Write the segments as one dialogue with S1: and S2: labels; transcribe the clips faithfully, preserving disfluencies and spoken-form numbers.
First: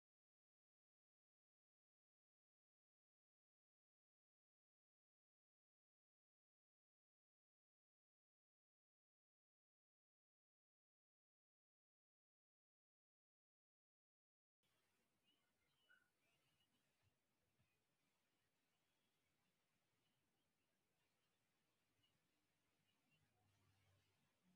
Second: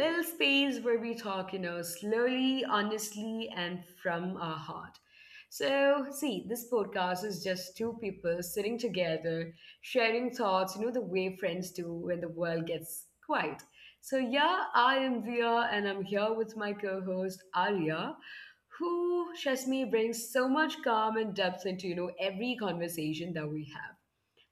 S1: little space where we talk, you know, slowly, honestly, and from our heart. So, see, this podcast is just two people sitting together, sharing thoughts, you know, the way friends do when the world gets quiet. So, yeah, I am Via, and I'm here with my co host, Arya, who, trust me, brings so much calm and depth into, you know, every conversation that we have.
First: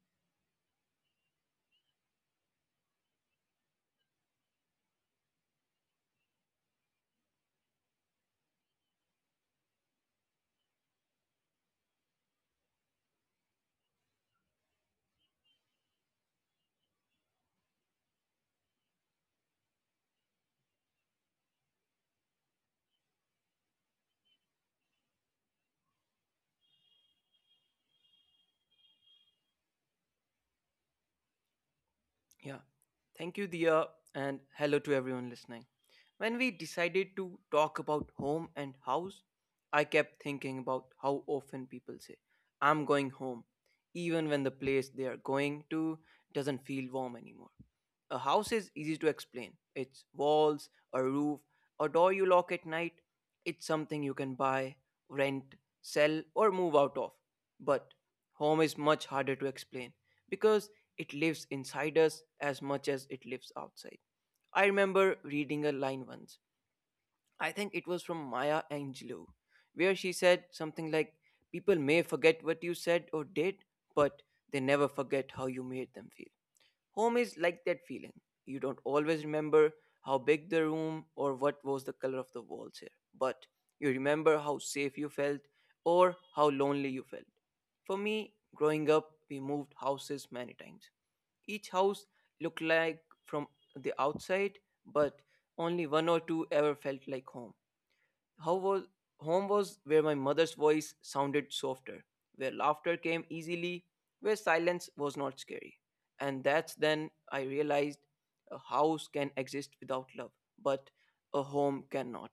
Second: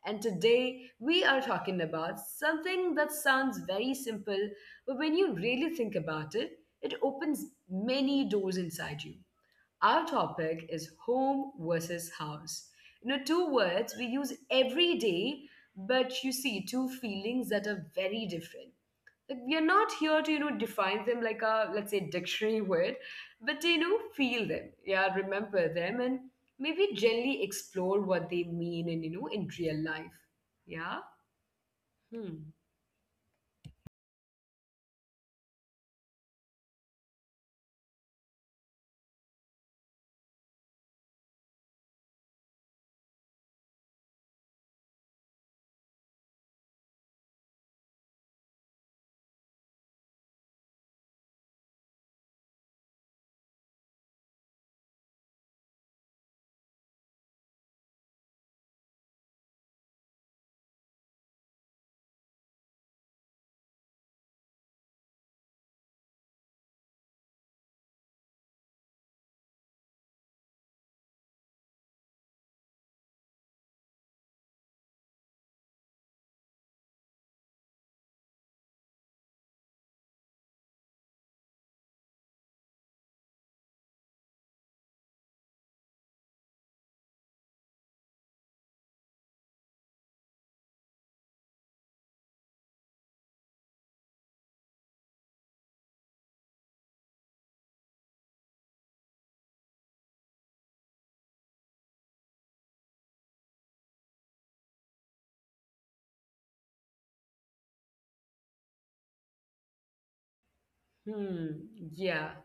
S1: And today we are talking about something that sounds very simple, but when you really think about it, it opens many doors inside you. Our topic is home versus house. You know, two words we use every day, but you see, two feelings that are very different. Like, we are not here to you know define them like a, let's say, dictionary word, but to, you know feel them, yeah, remember them, and maybe gently explore what they mean and you know in real life. Yeah.
S2: Yeah.
S1: hmm
S2: Thank you, Dia, and hello to everyone listening. When we decided to talk about home and house, I kept thinking about how often people say, I'm going home, even when the place they are going to doesn't feel warm anymore. A house is easy to explain. It's walls, a roof, a door you lock at night. It's something you can buy, rent, sell, or move out of. But home is much harder to explain because it lives inside us as much as it lives outside. I remember reading a line once. I think it was from Maya Angelou, where she said something like, People may forget what you said or did, but they never forget how you made them feel. Home is like that feeling. You don't always remember how big the room or what was the color of the walls here, but you remember how safe you felt or how lonely you felt. For me, growing up, we moved houses many times. Each house looked like from the outside, but only one or two ever felt like home. How was home was where my mother's voice sounded softer, where laughter came easily, where silence was not scary. And that's then I realized a house can exist without love, but a
S1: hmm
S2: home
S1: yeah.
S2: cannot.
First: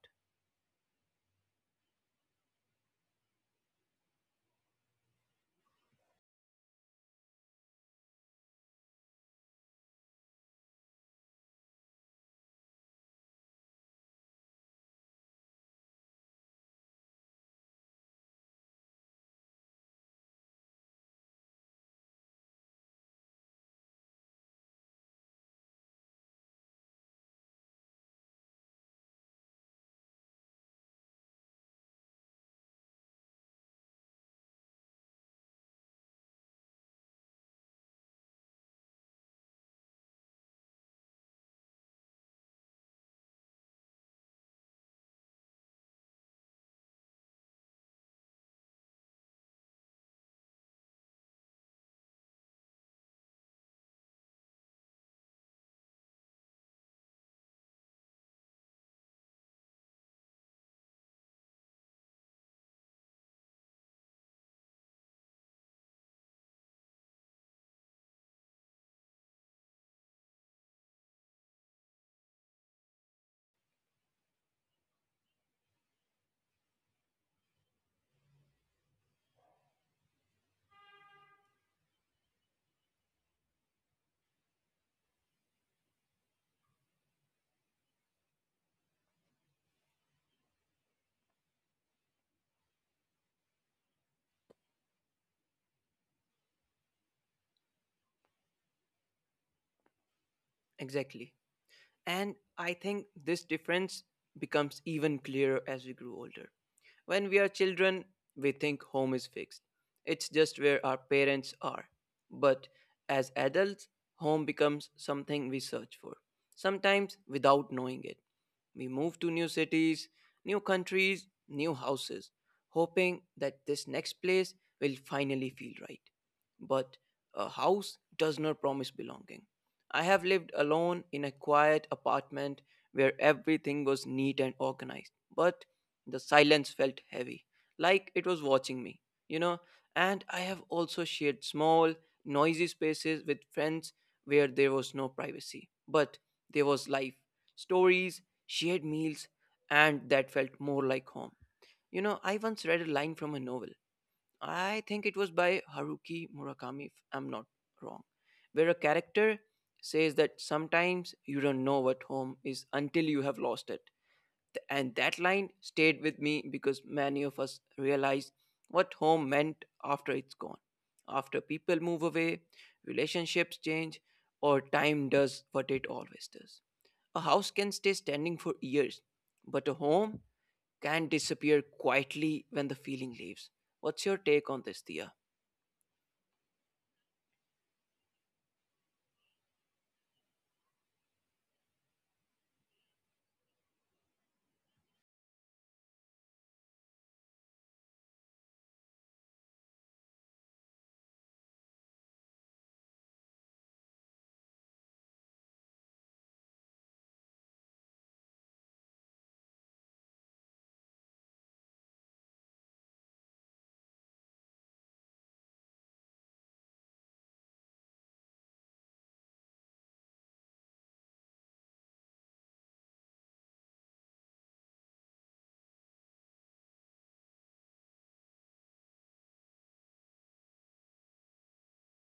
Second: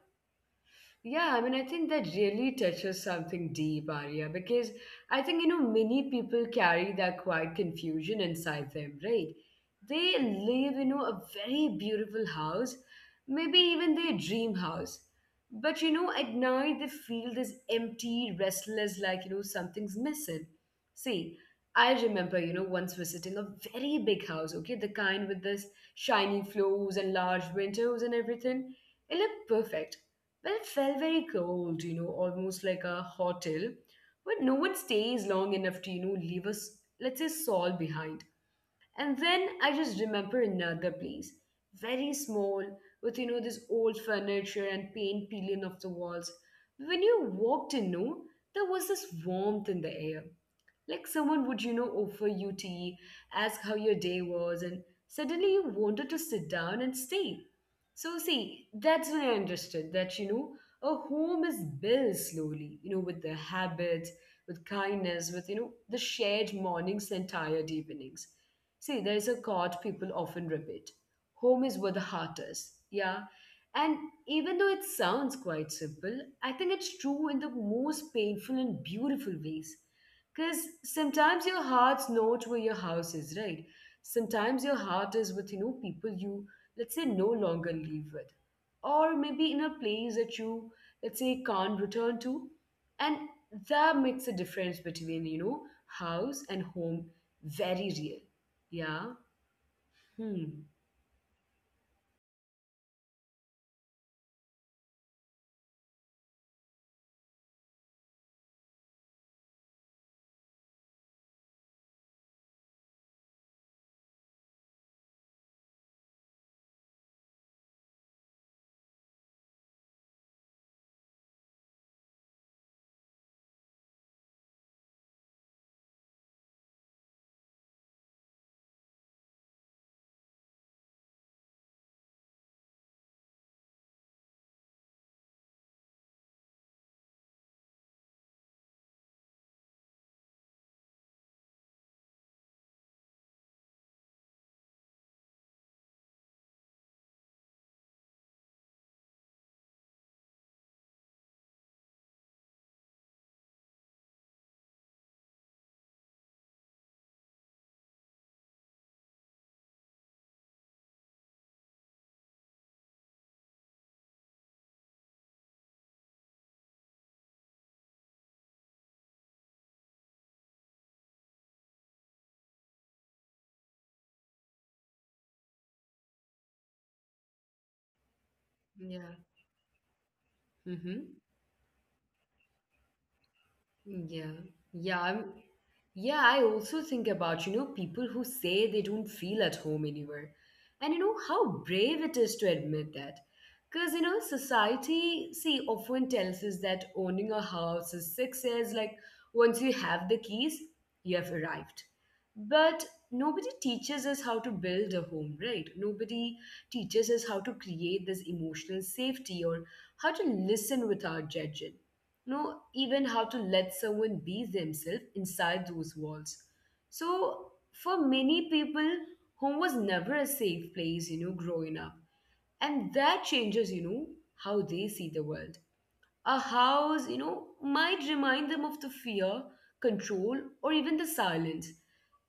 S1: Yeah, I mean, I think that really touches something deep, Arya, because I think, you know, many people carry that quiet confusion inside them, right? They live, you know, a very beautiful house, maybe even their dream house. But, you know, at night they feel this empty, restless, like, you know, something's missing. See, I remember, you know, once visiting a very big house, okay, the kind with this shiny floors and large windows and everything. It looked perfect, well, it felt very cold, you know, almost like a hotel, but no one stays long enough to, you know, leave us, let's say, Saul behind. And then I just remember another place, very small, with, you know, this old furniture and paint peeling off the walls. When you walked in, no, there was this warmth in the air. Like someone would, you know, offer you tea, ask how your day was, and suddenly you wanted to sit down and stay. So, see, that's when I understood that, you know, a home is built slowly, you know, with the habits, with kindness, with, you know, the shared mornings and tired evenings. See, there's a quote people often repeat: home is where the heart is. Yeah. And even though it sounds quite simple, I think it's true in the most painful and beautiful ways. Because sometimes your heart's not where your house is, right? Sometimes your heart is with, you know, people you, let's say, no longer live with. Or maybe in a place that you, let's say, can't return to. And that makes a difference between, you know, house and home very real. Yeah. Hmm.
S2: Exactly. And I think this difference becomes even clearer as we grow older. When we are children, we think home is fixed, it's just where our parents are. But as adults, home becomes something we search for, sometimes without knowing it. We move to new cities, new countries, new houses, hoping that this next place will finally feel right. But a house does not promise belonging. I have lived alone in a quiet apartment where everything was neat and organized, but the silence felt heavy, like it was watching me, you know. And I have also shared small, noisy spaces with friends where there was no privacy, but there was life, stories, shared meals, and that felt more like home. You know, I once read a line from a novel I think it was by Haruki Murakami, if I'm not wrong, where a character says that sometimes you don't know what home is until you have lost it. Th- And that line stayed with me because many of us realize what home meant after it's gone. After people move away, relationships change, or time does what it always does. A house can stay standing for
S1: Yeah.
S2: years, but a home
S1: Mm-hmm.
S2: can disappear quietly when the feeling leaves. What's
S1: Yeah.
S2: your take on
S1: Yeah.
S2: this,
S1: I'm,
S2: Thea?
S1: Yeah, I also think about, you know, people who say they don't feel at home anywhere. And you know how brave it is to admit that. Because, you know, society, see, often tells us that owning a house is success. Like, once you have the keys, you have arrived. But nobody teaches us how to build a home, right? Nobody teaches us how to create this emotional safety, or how to listen without judging, know even how to let someone be themselves inside those walls. So for many people home was never a safe place, you know, growing up. And that changes, you know, how they see the world. A house, you know, might remind them of the fear, control, or even the silence.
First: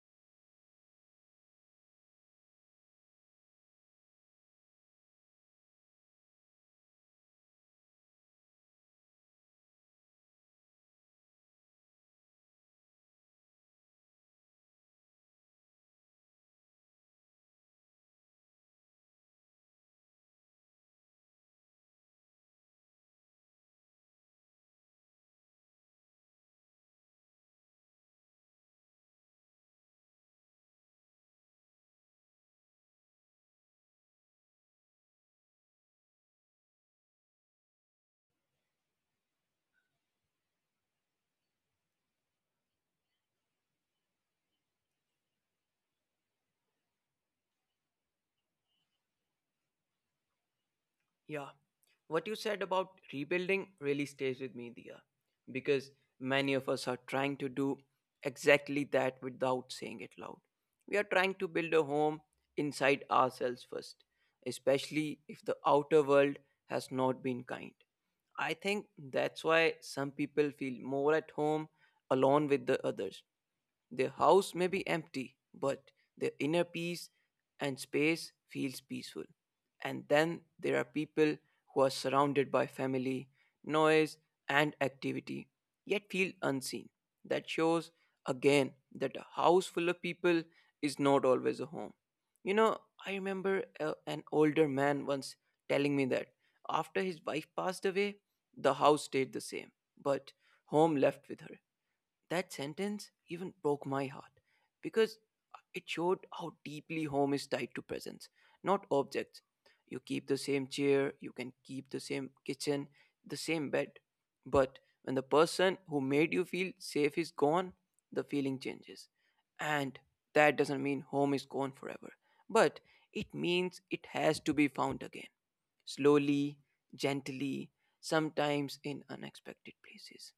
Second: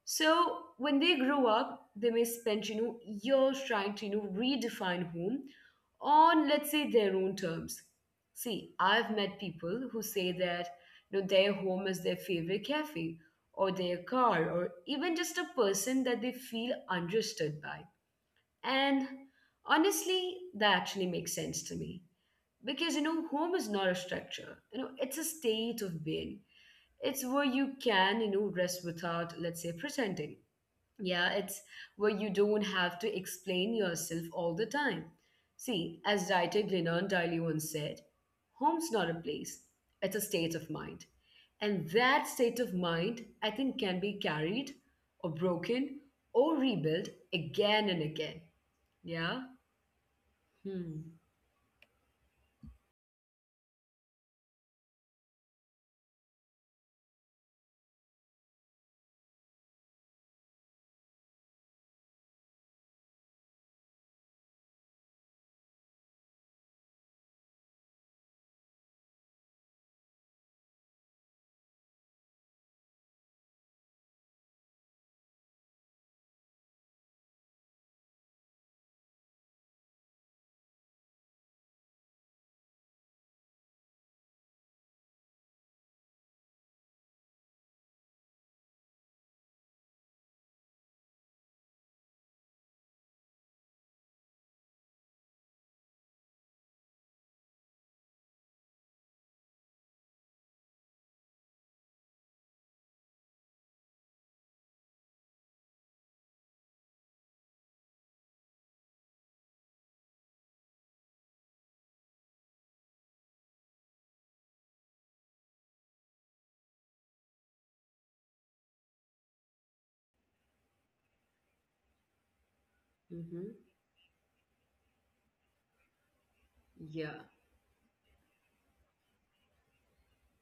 S1: So when they grow up, they may spend, you know, years trying to, you know, redefine home on, let's say, their own terms. See, I've met people who say that, you know, their home is their favorite cafe or their car or even just a person that they feel understood by. And honestly, that actually makes sense to me because you know home is not a structure, you know, it's a state of being. It's where you can, you know, rest without, let's say, pretending. Yeah, it's where you don't have to explain yourself all the time. See, as writer Glennon Daly once said, home's not a place, it's a state of mind. And that state of mind, I think, can be carried, or broken, or rebuilt again and again. Yeah. Hmm.
S2: Yeah. What you said about rebuilding really stays with me, Dia, because many of us are trying to do exactly that without saying it loud. We are trying to build a home inside ourselves first, especially if the outer world has not been kind. I think that's why some people feel more at home alone with the others. Their house may be empty, but their inner peace and space feels peaceful. And then there are people who are surrounded by family, noise, and activity, yet feel unseen. That shows again that a house full of people is not always a home. You know, I remember uh, an older man once telling me that after his wife passed away, the house stayed the same, but home left with her. That sentence even broke my heart because it showed how deeply home is tied to presence, not objects. You keep the same chair, you can keep the same kitchen, the same bed. But when the person who made you feel safe is gone, the feeling changes. And that doesn't mean home is gone forever, but it
S1: Mm-hmm.
S2: means it has to be found again slowly,
S1: Yeah.
S2: gently, sometimes in unexpected places.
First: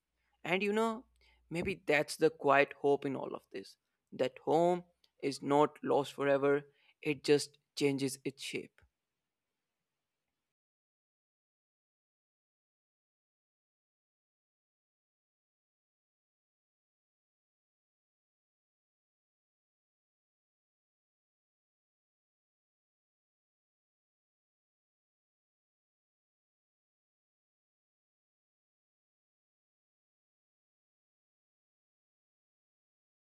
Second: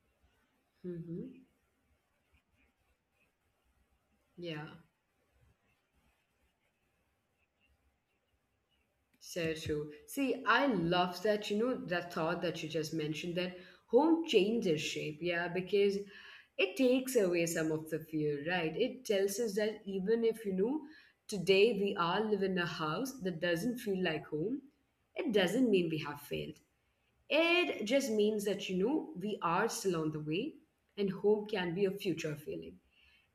S2: And you know,
S1: Mm-hmm.
S2: maybe that's the quiet hope in all of this that
S1: Yeah.
S2: home is not lost forever, it just changes its shape.
S1: So true. See, I love that, you know, that thought that you just mentioned, that home changes shape, yeah, because it takes away some of the fear, right? It tells us that even if, you know, today we all live in a house that doesn't feel like home, it doesn't mean we have failed. It just means that, you know, we are still on the way, and home can be a future feeling.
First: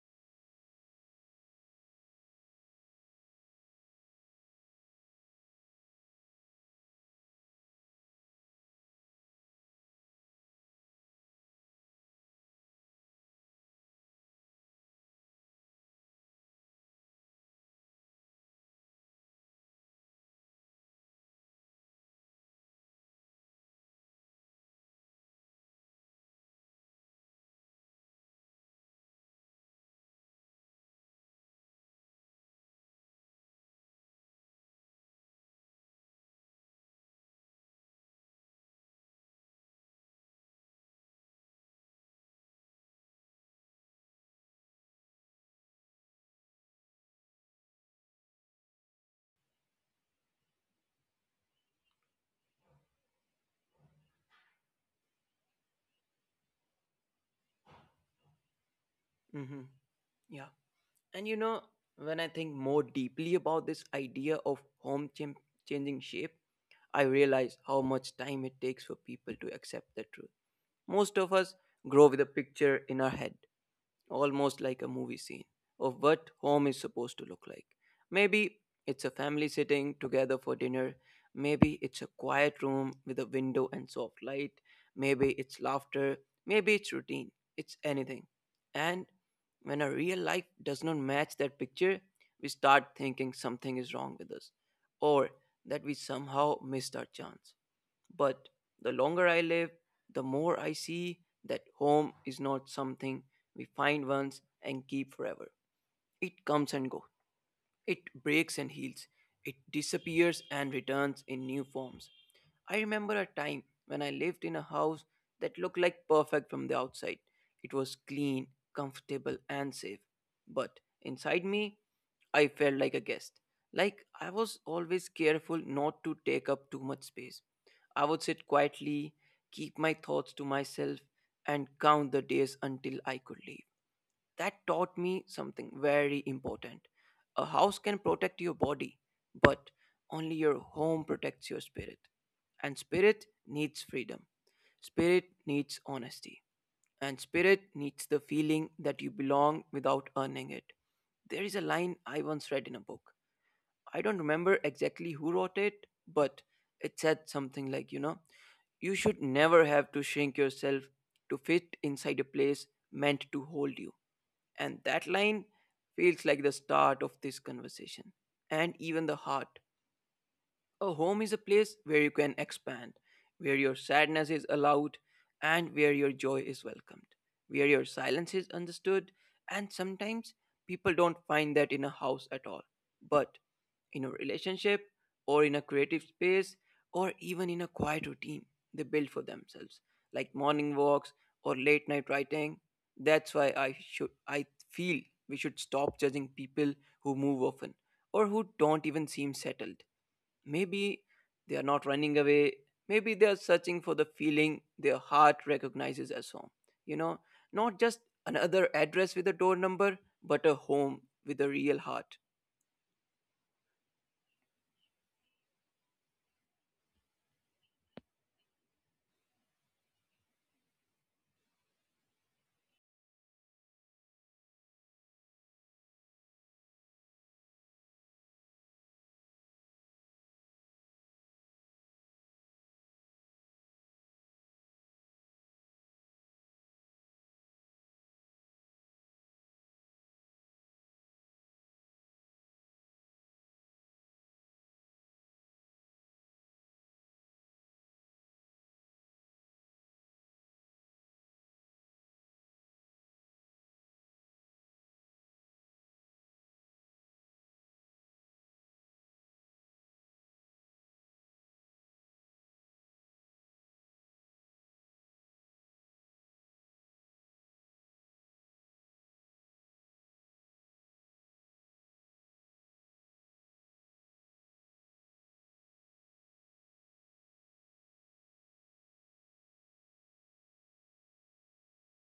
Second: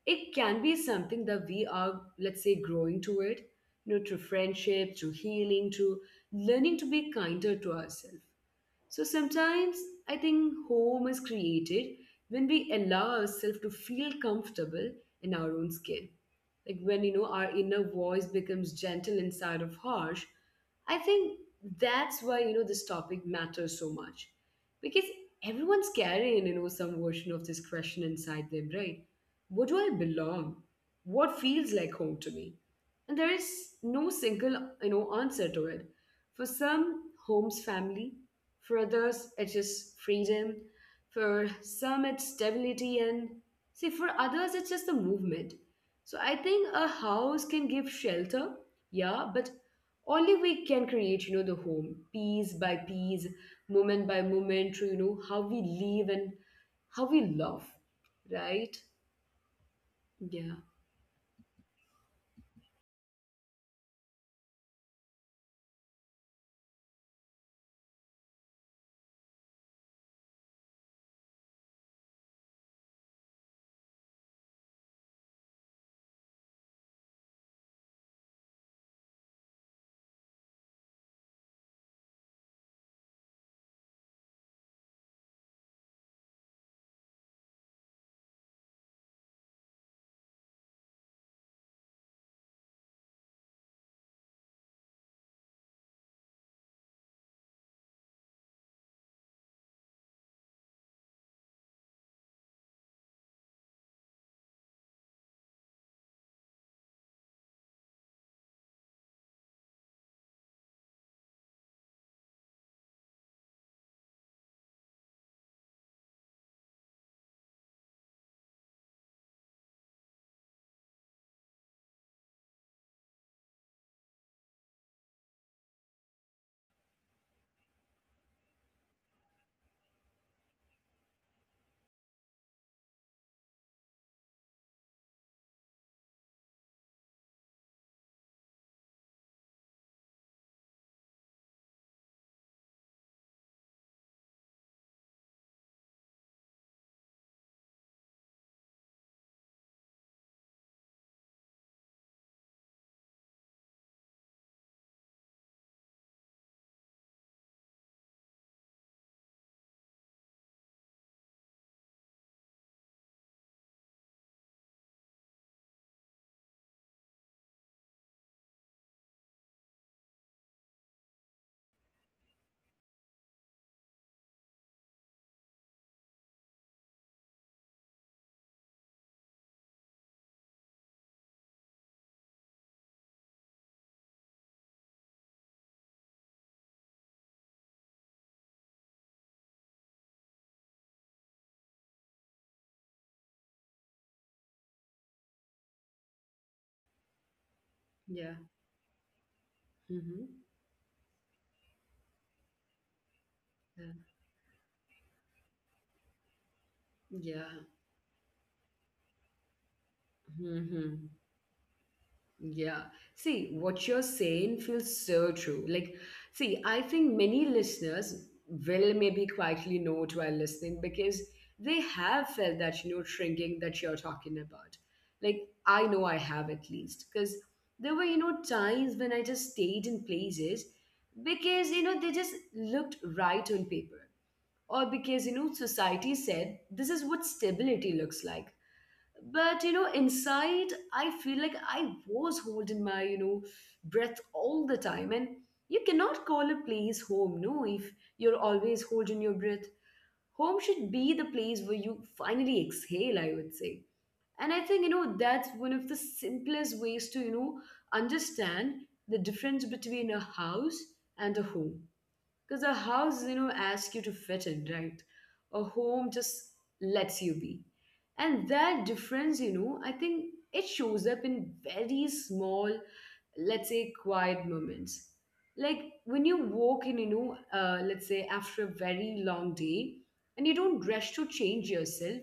S1: It can be something that we are, let's say, growing toward, you know, through friendship, through healing, through learning to be kinder to ourselves. So sometimes I think home is created when we allow ourselves to feel comfortable in our own skin. Like when you know our inner voice becomes gentle inside of harsh. I think that's why, you know, this topic matters so much. Because everyone's carrying, you know, some version of this question inside them, right? What do I belong? What feels like home to me? And there is no single, you know, answer to it. For some, home's family. For others, it is freedom. For some, it's stability. And see, for others, it's just the movement. So I think a house can give shelter, yeah, but only we can create, you know, the home piece by piece, moment by moment, through, you know, how we live and how we love, right?
S2: Hmm. Yeah.
S1: Yeah,
S2: And you know, when I think more deeply about this idea of home chim- changing shape, I realize how much time it takes for people to accept the truth. Most of us grow with a picture in our head almost like a movie scene of what home is supposed to look like. Maybe it's a family sitting together for dinner, maybe it's a quiet room with a window and soft light, maybe it's laughter, maybe it's routine, it's anything. And when our real life does not match that picture, we start thinking something is wrong with us or that we somehow missed our chance. But the longer I live, the more I see that home is not something we find once and keep forever. It comes and goes. It breaks and heals. It disappears and returns in new forms. I remember a time when I lived in a house that looked like perfect from the outside. It was clean, comfortable, and safe. But inside me, I felt like a guest. Like I was always careful not to take up too much space. I would sit quietly, keep my thoughts to myself, and count the days until I could leave. That taught me something very important. A house can protect your body, but only your home protects your spirit. And spirit needs freedom. Spirit needs honesty. And spirit needs the feeling that you belong without earning it. There is a line I once read in a book. I don't remember exactly who wrote it, but it said something like, you know, you should never have to shrink yourself to fit inside a place meant to hold you. And that line feels like the start of this conversation and even the heart a home is a place where you can expand, where your sadness is allowed, and where your joy is welcomed, where your silence is understood, and sometimes people don't find that in a house at all. But in a relationship, or in a creative space, or even in a quiet routine they build for themselves, like morning walks or late night writing. That's why I should I feel we should stop judging people who move often
S1: yeah.
S2: or who don't even seem settled.
S1: Mm-hmm.
S2: Maybe they are not running away. Maybe they are
S1: Yeah.
S2: searching for the feeling their heart recognizes as home. You know,
S1: Yeah.
S2: not just another address with a door number, but a
S1: Mm-hmm.
S2: home with a real heart.
S1: Yeah. See, what you're saying feels so true. Like, see, I think many listeners will maybe quietly note while listening, because they have felt that, you know, shrinking that you're talking about. Like, I know I have, at least, because there were, you know, times when I just stayed in places because, you know, they just looked right on paper, or because, you know, society said this is what stability looks like. But you know inside I feel like I was holding my, you know, breath all the time. And you cannot call a place home, no, if you're always holding your breath. Home should be the place where you finally exhale, I would say. And I think, you know, that's one of the simplest ways to, you know, understand the difference between a house and a home. Because a house, you know, asks you to fit in, right? A home just lets you be. And that difference, you know, I think, it shows up in very small, let's say, quiet moments. Like when you walk in, you know, uh, let's say after a very long day, and you don't rush to change yourself,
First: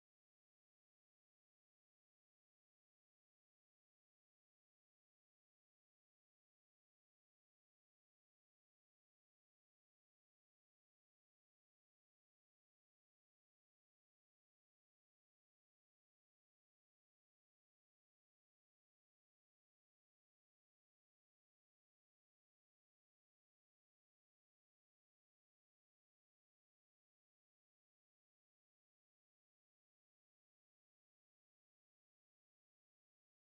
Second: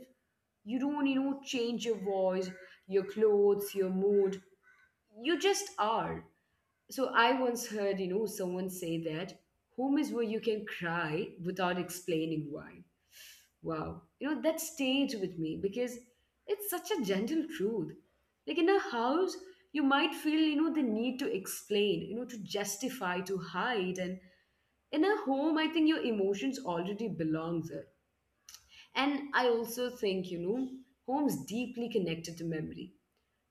S1: you don't, you know, change your voice, your clothes, your mood. You just are. So I once heard, you know, someone say that home is where you can cry without explaining why. Wow. You know, that stayed with me because it's such a gentle truth. Like in a house, you might feel, you know, the need to explain, you know, to justify, to hide. And in a home, I think your emotions already belong there. And I also think, you know, home's deeply connected to memory,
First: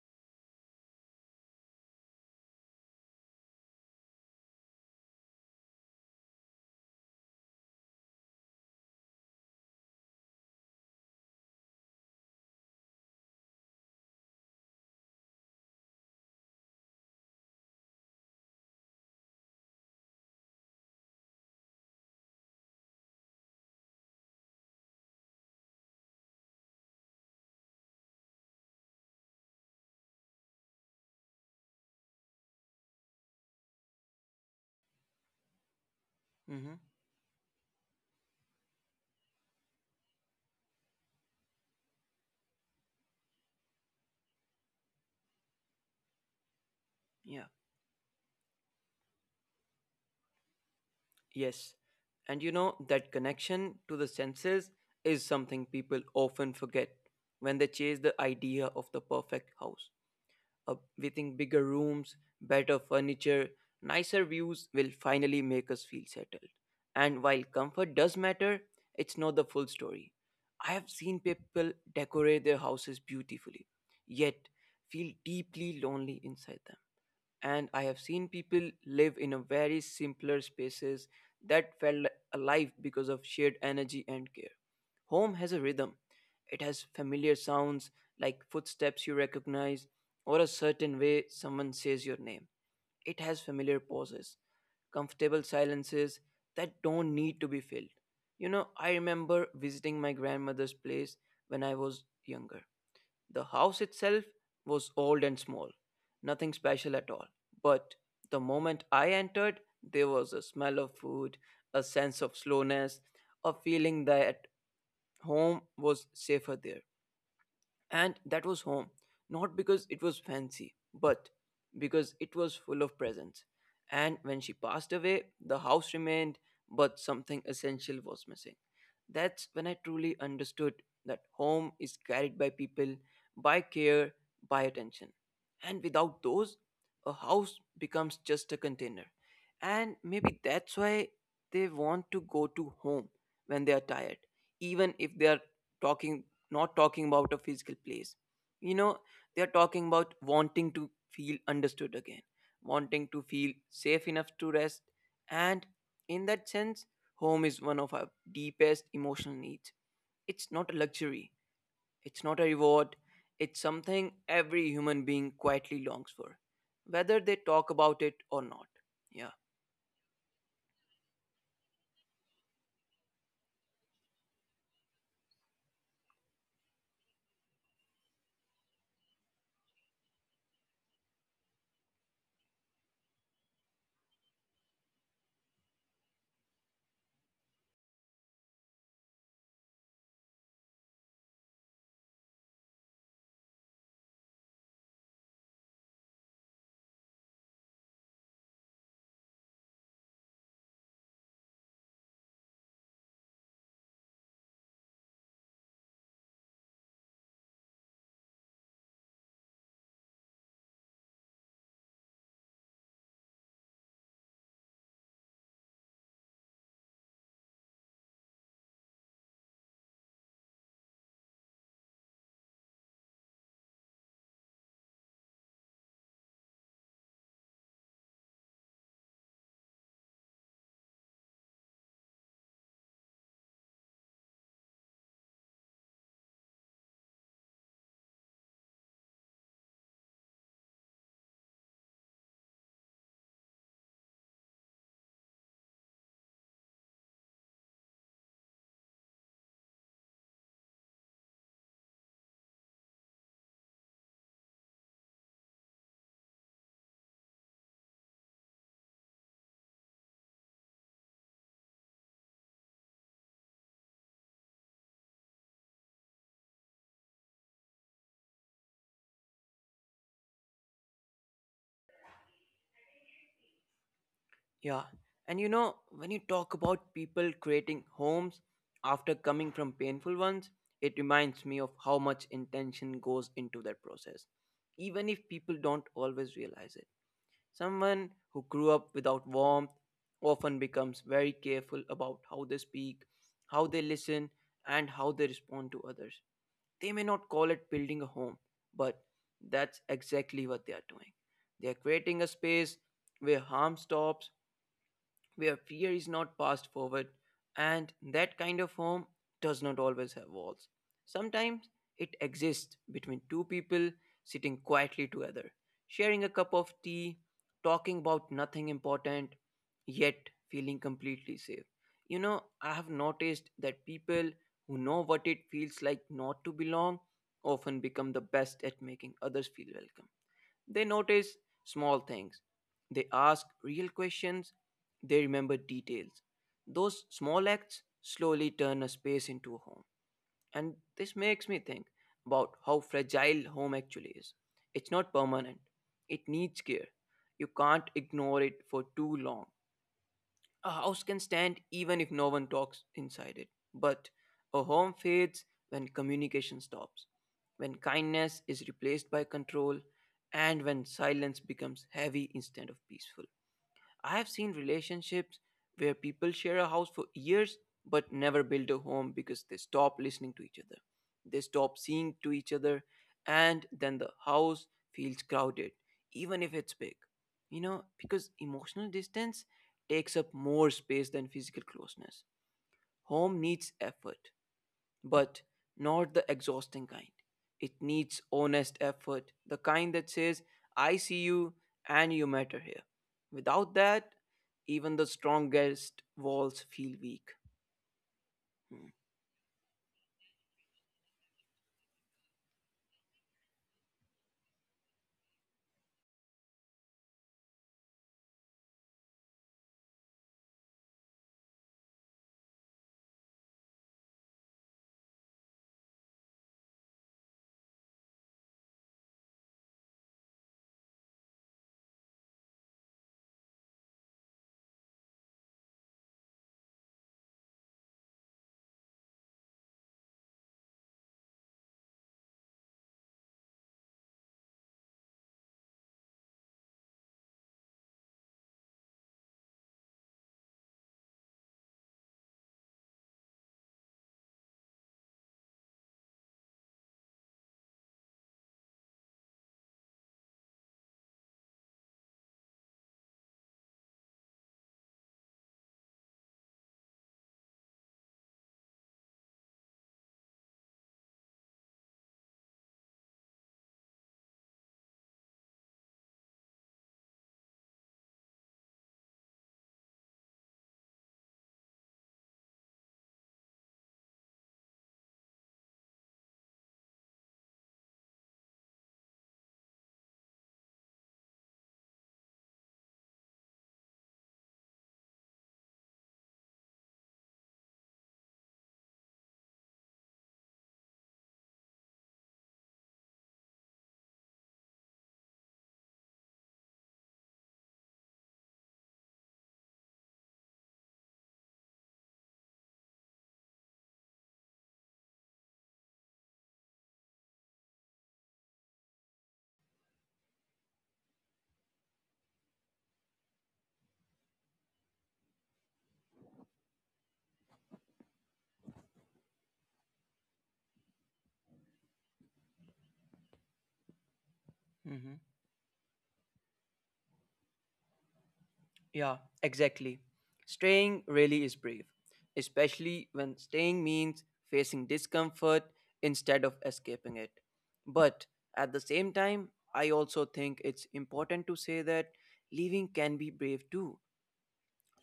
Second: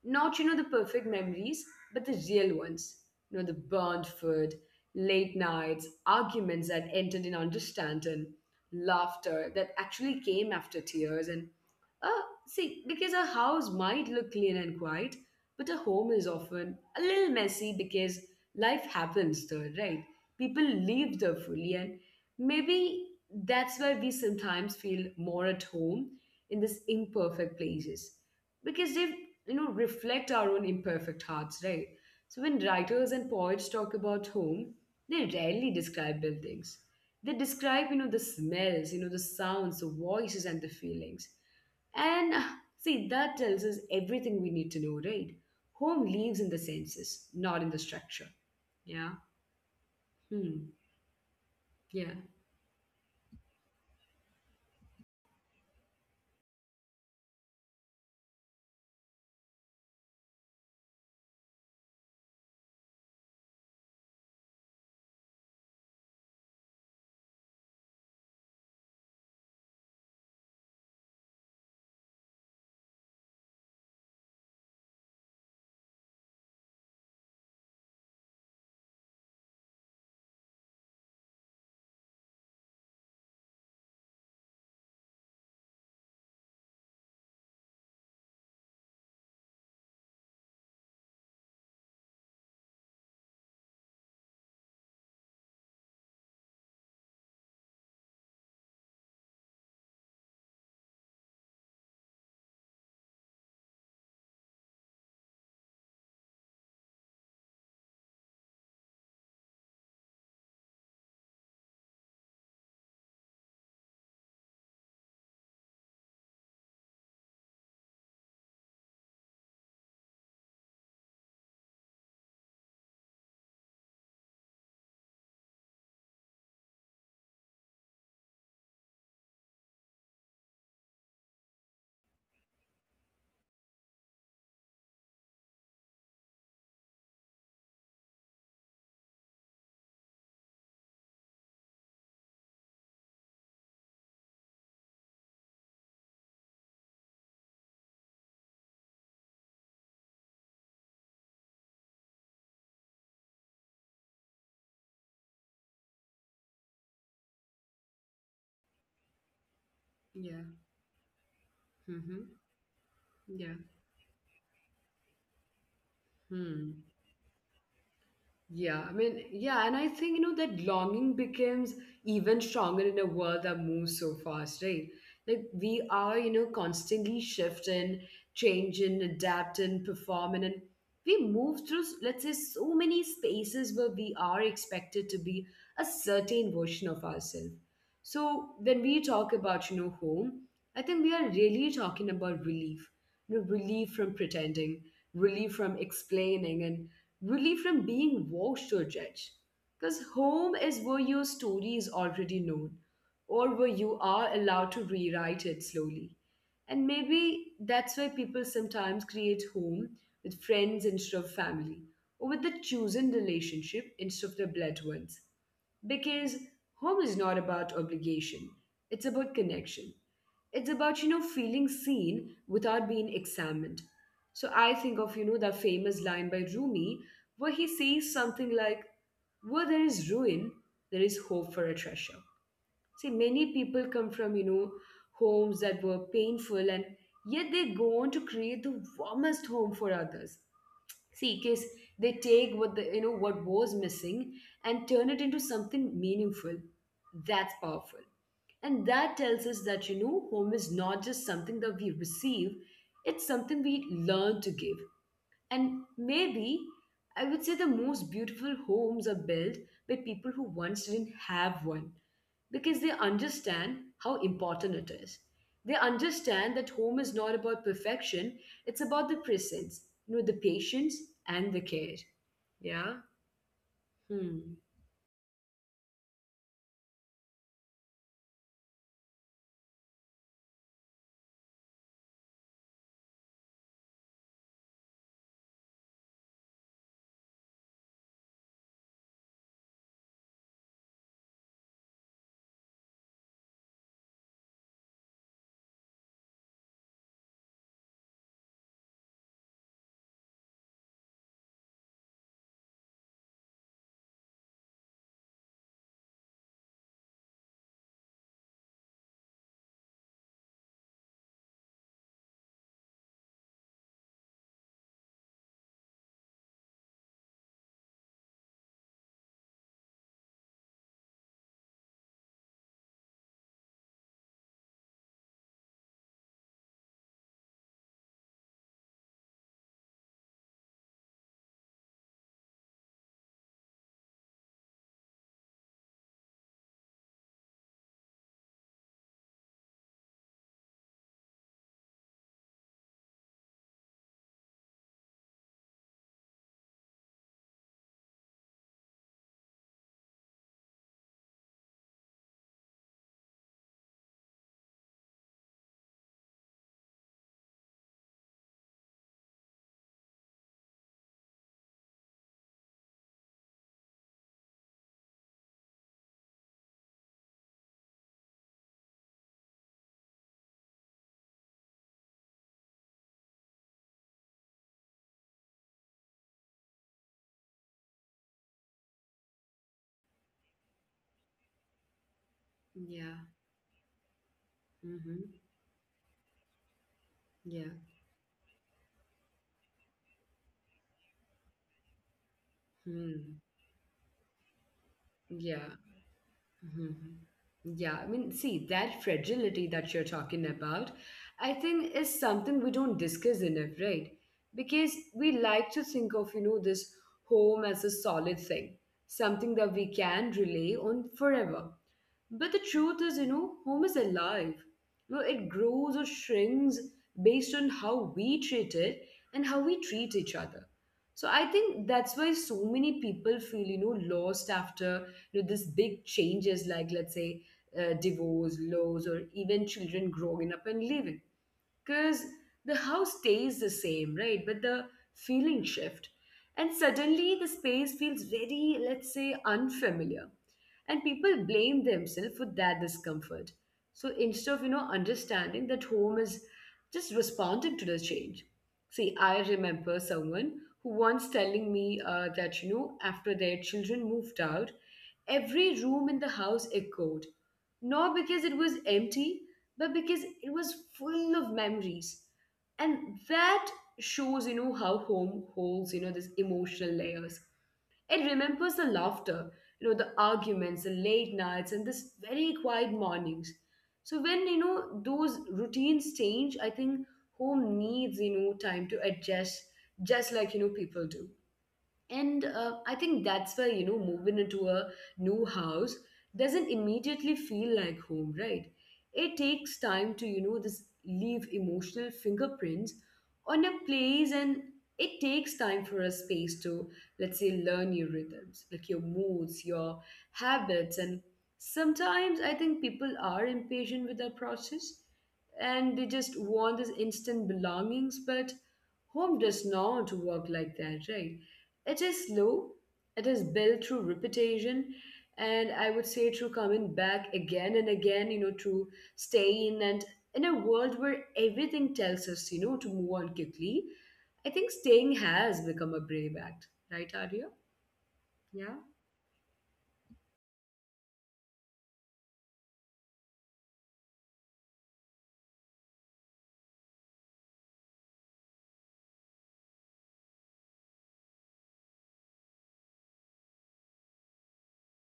S1: not, you know, the perfect memories, but the real ones. You know, the burnt food, late nights, arguments that ended in understanding, laughter that actually came after tears, and uh, see, because a house might look clean and quiet, but a home is often a little messy because life happens there, right? People live there fully, and maybe that's why we sometimes feel more at home in these imperfect places because they, you know, reflect our own imperfect hearts, right? So when writers and poets talk about home, they rarely describe
S2: Hmm.
S1: buildings. They describe, you know, the smells, you know, the sounds, the voices, and the feelings. And uh, see, that tells us everything we need to know, right? Home lives in the senses,
S2: Yeah,
S1: not in the structure. Yeah. Hmm.
S2: yes.
S1: Yeah.
S2: And you know, that connection to the senses is something people often forget when they chase the idea of the perfect house. Uh, we think bigger rooms, better furniture, nicer views will finally make us feel settled. And while comfort does matter, it's not the full story. I have seen people decorate their houses beautifully, yet feel deeply lonely inside them and I have seen people live in a very simpler spaces that felt alive because of shared energy and care. Home has a rhythm. It has familiar sounds like footsteps you recognize or a certain way someone says your name. It has familiar pauses, comfortable silences that don't need to be filled. You know, I remember visiting my grandmother's place when I was younger. The house itself was old and small, nothing special at all. But the moment I entered, there was a smell of food, a sense of slowness, a feeling that home was safer there. And that was home, not because it was fancy, but because it was full of presence. And when she passed away, the house remained, but something essential was missing. That's when I truly understood that home is carried by people, by care, by attention. And without those, a house becomes just a container. And maybe that's why they want to go to home when they are tired, even if they are talking not talking about a physical place. You know, they're talking about wanting to feel understood again, wanting to feel safe enough to rest. And in that sense, home is one of our deepest emotional needs. It's
S1: Yeah.
S2: not a luxury, it's not a
S1: Mm-hmm.
S2: reward, it's
S1: Yeah.
S2: something every human being quietly longs for,
S1: Hmm.
S2: whether they talk about it or not.
S1: Yeah, I
S2: Yeah.
S1: mean, yeah, and I think, you know, that longing becomes even stronger in a world that moves so fast, right? Like we are, you know, constantly shifting, changing, adapting, performing, and we move through, let's say, so many spaces where we are expected to be a certain version of ourselves. So when we talk about, you know, home, I think we are really talking about relief, you know, relief from pretending, relief from explaining, and relief from being watched or judged. Because home is where your story is already known, or where you are allowed to rewrite it slowly. And maybe that's why people sometimes create home with friends instead of family, or with the chosen relationship instead of the blood ones because home is not about obligation, it's about connection, it's about, you know feeling seen without being examined. So I think of you know that famous line by Rumi where he says something like, where there is ruin, there is hope for a treasure. See, many people come from, you know homes that were painful, and yet they go on to create the warmest home for others. See case, they take what the, you know what was missing and turn it into something meaningful. That's powerful. And that tells us that, you know home is not just something that we receive, it's something we learn to give. And maybe, I would say the most beautiful homes are built by people who once didn't have one, because they understand how important it is. They understand that home is not about perfection, it's about the presence, you know, the patience and the care. Yeah. Hmm.
S2: Yeah, and you know, when you talk about people creating homes after coming from painful ones, it reminds me of how much intention goes into that process, even if people don't always realize it. Someone who grew up without warmth often becomes very careful about how they speak, how they listen, and how they respond to others. They may not call it building a home, but that's exactly what they are doing. They are creating a space where harm stops where fear is not passed forward, and that kind of home does not always have walls. Sometimes it exists between two people sitting quietly together, sharing a cup of tea, talking about nothing important, yet feeling completely safe. You know, I have noticed that people who know what it feels like not to belong often become the best at making others feel welcome. They notice small things. They ask real questions. They remember details. Those small acts slowly turn a space into a home. And this makes me think about how fragile home actually is. It's not permanent, it needs care. You can't ignore it for too long. A house can stand even if no one talks inside it. But a home fades when communication stops, when kindness is replaced by control, and when silence becomes heavy instead of peaceful. I have seen relationships where people share a house for years but never build a home because they stop listening to each other. They stop seeing to each other, and then the house feels crowded, even if it's big. You know, because emotional distance takes up more space than physical closeness. Home needs
S1: Yeah.
S2: effort but
S1: Mm-hmm.
S2: not the exhausting kind. It needs
S1: Yeah.
S2: honest effort, the kind that says, I see you and you matter here. Without that,
S1: Hmm.
S2: even the strongest
S1: Yeah.
S2: walls feel weak.
S1: Mhm. Yeah, I mean, see, that fragility that you're talking about, I think is something we don't discuss enough, right? Because we like to think of, you know, this home as a solid thing, something that we can rely on forever. But the truth is, you know, home is alive. You know, it grows or shrinks based on how we treat it and how we treat each other. So I think that's why so many people feel, you know, lost after you know this big changes, like let's say uh, divorce, laws, or even children growing up and leaving, because the house stays the same, right? But the feeling shift, and suddenly the space feels very, let's say, unfamiliar, and people blame themselves for that discomfort. So instead of, you know understanding that home is just responding to the change. See, I remember someone who once telling me uh, that you know after their children moved out, every room in the house echoed, not because it was empty, but because it was full of memories. And that shows, you know, how home holds, you know, this emotional layers. It remembers the laughter, you know, the arguments, the late nights, and this very quiet mornings. So when, you know, those routines change, I think home needs, you know, time to adjust, just like, you know, people do. And uh, I think that's why, you know, moving into a new house doesn't immediately feel like home, right? It takes time to, you know, this leave emotional fingerprints on a place, and it takes time for a space to, let's say, learn your rhythms, like your moods, your habits. And sometimes I think people are impatient with the process and they just want this instant belongings, but home does not work like that, right? It is slow, it is built through repetition, and I would say through coming back again and again, you know, to stay in. And in a world where everything tells us, you know, to move on quickly, I think staying
S2: Hmm.
S1: has become a brave act, right, Arya? Yeah?
S2: Yeah, exactly. Staying really is brave, especially when staying means facing discomfort instead of escaping it. But at the same time, I also think it's important to say that leaving can be brave too.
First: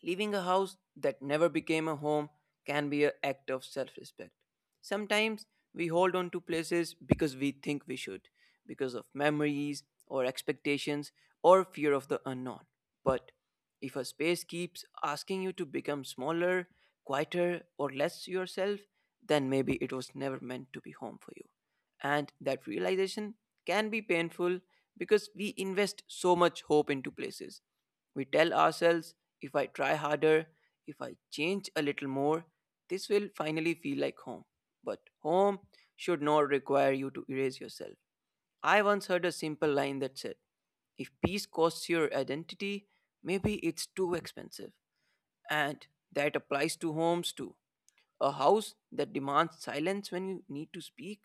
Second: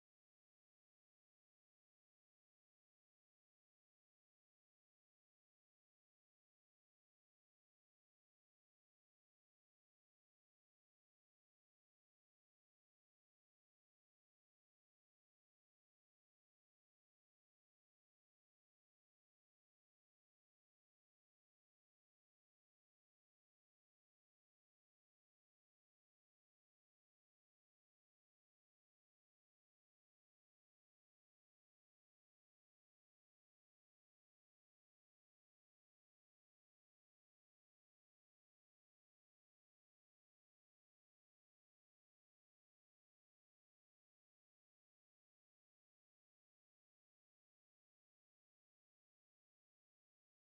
S2: Leaving a house that never became a home can be an act of self respect. Sometimes we hold on to places because we think we should, because of memories or expectations or fear of the unknown. But if a space keeps asking you to become smaller, quieter, or less yourself, then maybe it was never meant to be home for you. And that realization can be painful because we invest so much hope into places, we tell ourselves, if I try harder, if I change a little more, this will finally feel like home. But home should not require you to erase yourself. I once heard a simple line that said, if peace costs your identity, maybe it's too expensive. And that applies to homes too. A house that demands silence when you need to speak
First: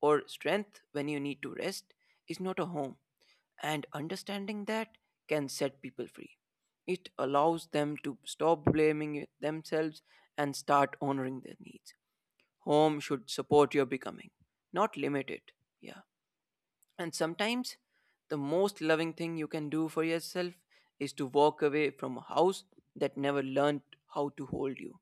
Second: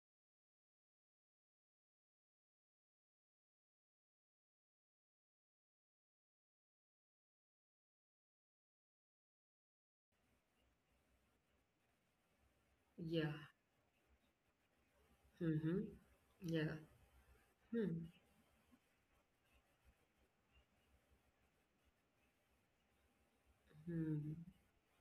S2: or strength when you need to rest is not a home. And understanding that can set people free. It allows them to stop blaming it- themselves and start honoring their needs. Home should
S1: Yeah.
S2: support your becoming, not limit it.
S1: Mm-hmm.
S2: Yeah.
S1: Yeah.
S2: And sometimes
S1: Hmm.
S2: the most loving thing you can do for yourself is to walk away from a house that never learned how
S1: Hmm.
S2: to hold you.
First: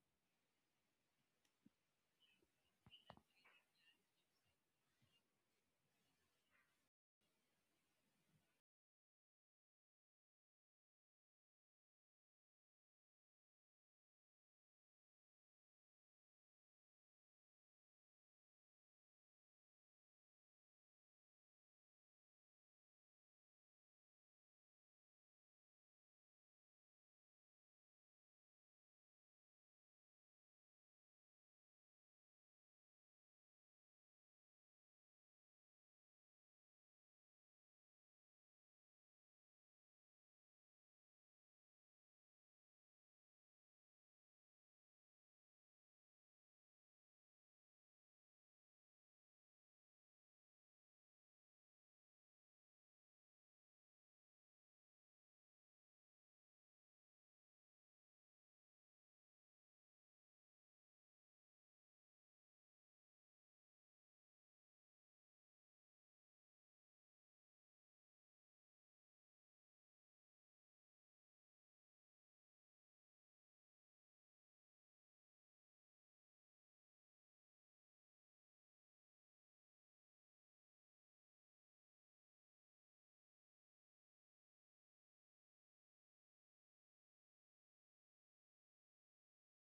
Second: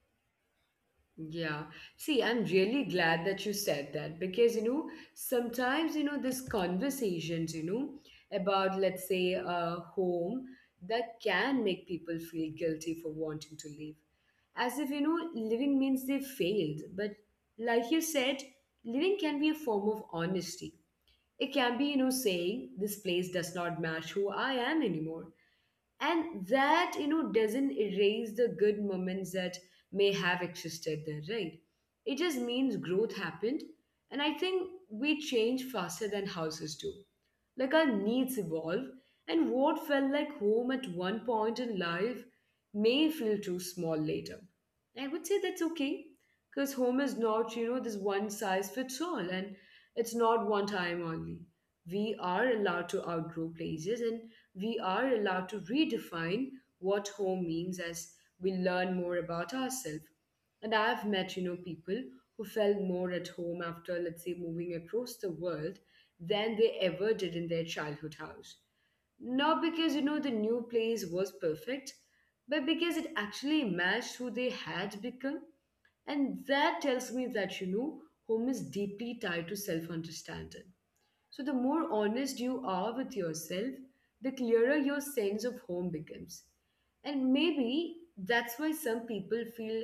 S1: Yeah. See, I'm really glad that you said that, because, you know, sometimes, you know, these conversations, you know, about, let's say, a home, that can make people feel guilty for wanting to leave. As if, you know, living means they failed. But like you said, living can be a form of honesty. It can be, you know, saying this place does not match who I am anymore, and that you know doesn't erase the good moments that may have existed there, right? It just means growth happened. And I think we change faster than houses do. Like, our needs evolve, and what felt like home at one point in life may feel too small later. I would say that's okay, because home is not, you know, this one size fits all, and it's not one time only. We are allowed to outgrow places, and we are allowed to redefine what home means as we learn more about ourselves. And I've met, you know, people who felt more at home after, let's say, moving across the world than they ever did in their childhood house. Not because, you know, the new place was perfect, but because it actually matched who they had become. And that tells me that, you know, home is deeply tied to self understanding. So, the more honest you are with yourself, the clearer your sense of home becomes. And maybe that's why some people feel,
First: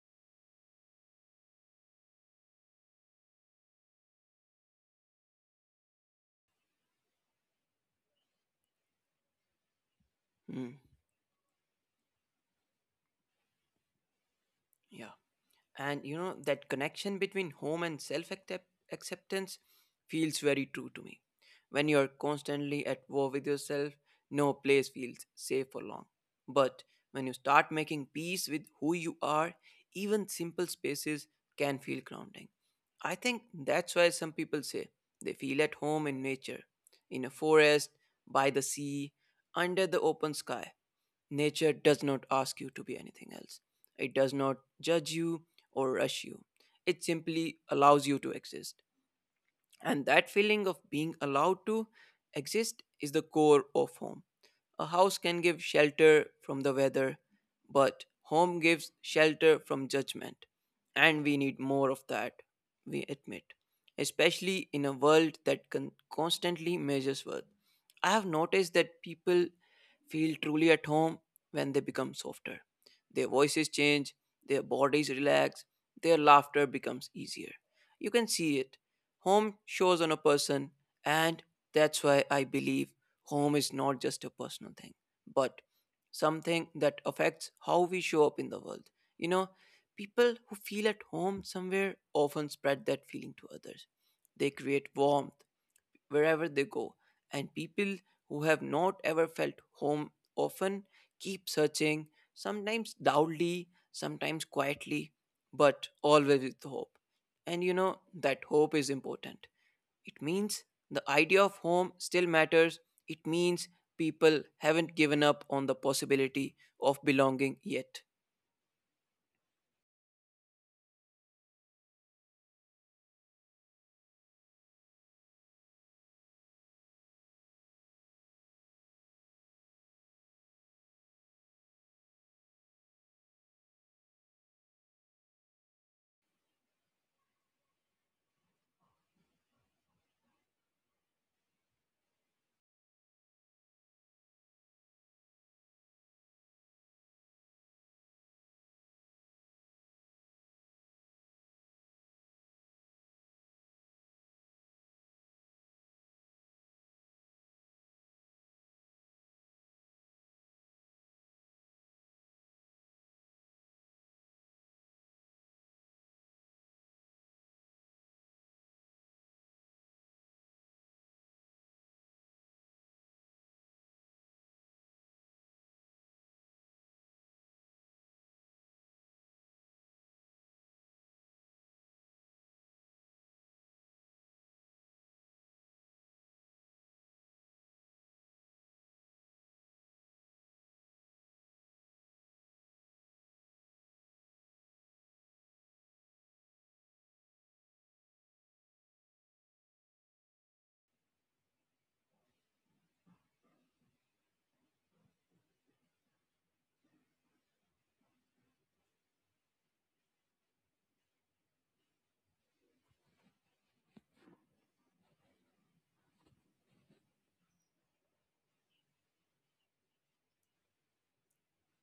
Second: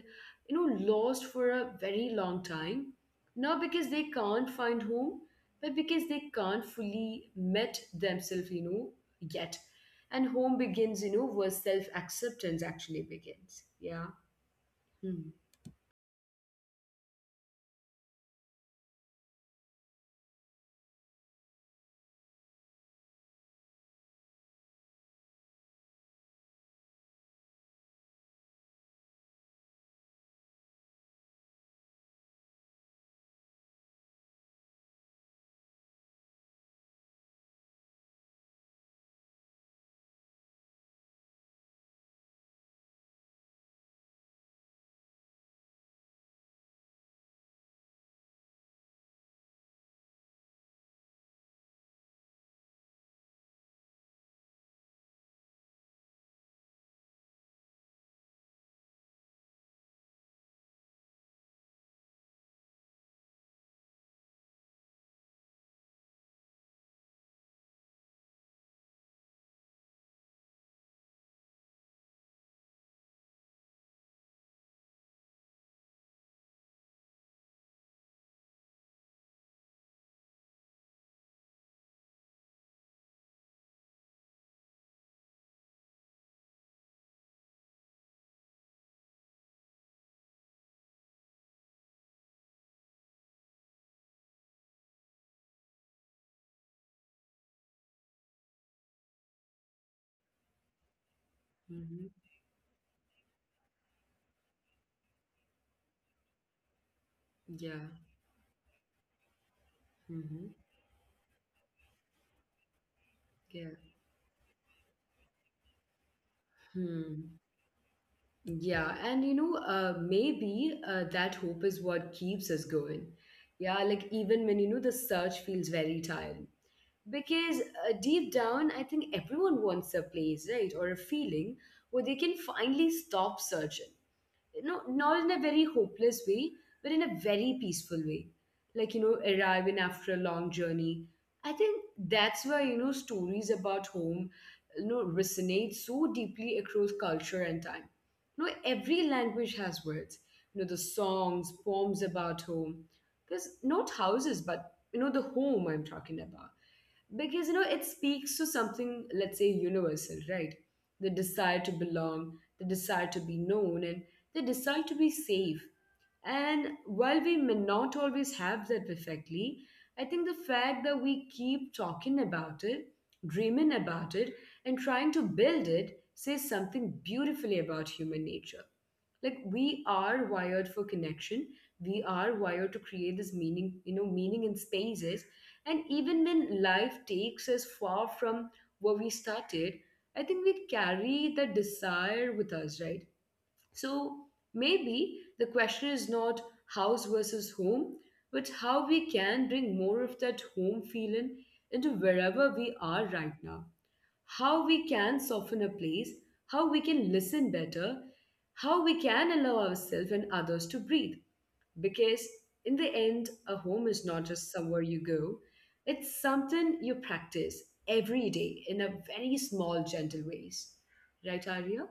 S1: you know, lost for a very long time. Not because they can't find home, but because they can't fully met themselves, you know, yet. And home
S2: Hmm.
S1: begins, you know, where self acceptance actually begins. Yeah.
S2: Yeah.
S1: Hmm.
S2: And you know, that connection between home and self acceptance feels very true to me. When you're constantly at war with yourself, no place feels safe for long. But when you start making peace with who you are, even simple spaces can feel grounding. I think that's why some people say they feel at home in nature, in a forest, by the sea, under the open sky. Nature does not ask you to be anything else. It does not judge you or rush you. It simply allows you to exist. And that feeling of being allowed to exist is the core of home. A house can give shelter from the weather, but home gives shelter from judgment. And we need more of that, we admit, especially in a world that con- constantly measures worth. I have noticed that people feel truly at home when they become softer. Their voices change, their bodies relax, their laughter becomes easier. You can see it. Home shows on a person, and that's why I believe home is not just a personal thing, but something that affects how we show up in the world. You know, People who feel at home somewhere often spread that feeling to others. They create warmth, wherever they go. And people who have not ever felt home often keep searching,
S1: Mm-hmm.
S2: sometimes loudly, sometimes quietly, but always with hope. And you know
S1: Yeah.
S2: that hope is important. It means
S1: Mm-hmm.
S2: the idea of home still matters. It means
S1: Yeah.
S2: people haven't given up on the possibility of belonging
S1: Hmm.
S2: yet.
S1: Yeah, and you know, uh, maybe uh, that hope is what keeps us going. Yeah, like even when you know the search feels very tiring. Because uh, deep down, I think everyone wants a place, right, or a feeling where they can finally stop searching. You know, not in a very hopeless way, but in a very peaceful way. Like, you know, arriving after a long journey. I think that's why, you know, stories about home, you know, resonate so deeply across culture and time. You know, every language has words. You know, the songs, poems about home. Because not houses, but, you know, the home I'm talking about, because you know it speaks to something, let's say universal, right? The desire to belong, the desire to be known, and the desire to be safe. And while we may not always have that perfectly, I think the fact that we keep talking about it, dreaming about it, and trying to build it says something beautifully about human nature. Like, we are wired for connection, we are wired to create this meaning, you know meaning in spaces. And even when life takes us far from where we started, I think we carry that desire with us, right? So maybe the question is not house versus home, but how we can bring more of that home feeling into wherever we are right now. How we can soften a place, how we can listen better, how we can allow ourselves and others to breathe. Because in the end, a home is not just somewhere you go, it's something you practice every day in a very small, gentle ways. Right, Arya?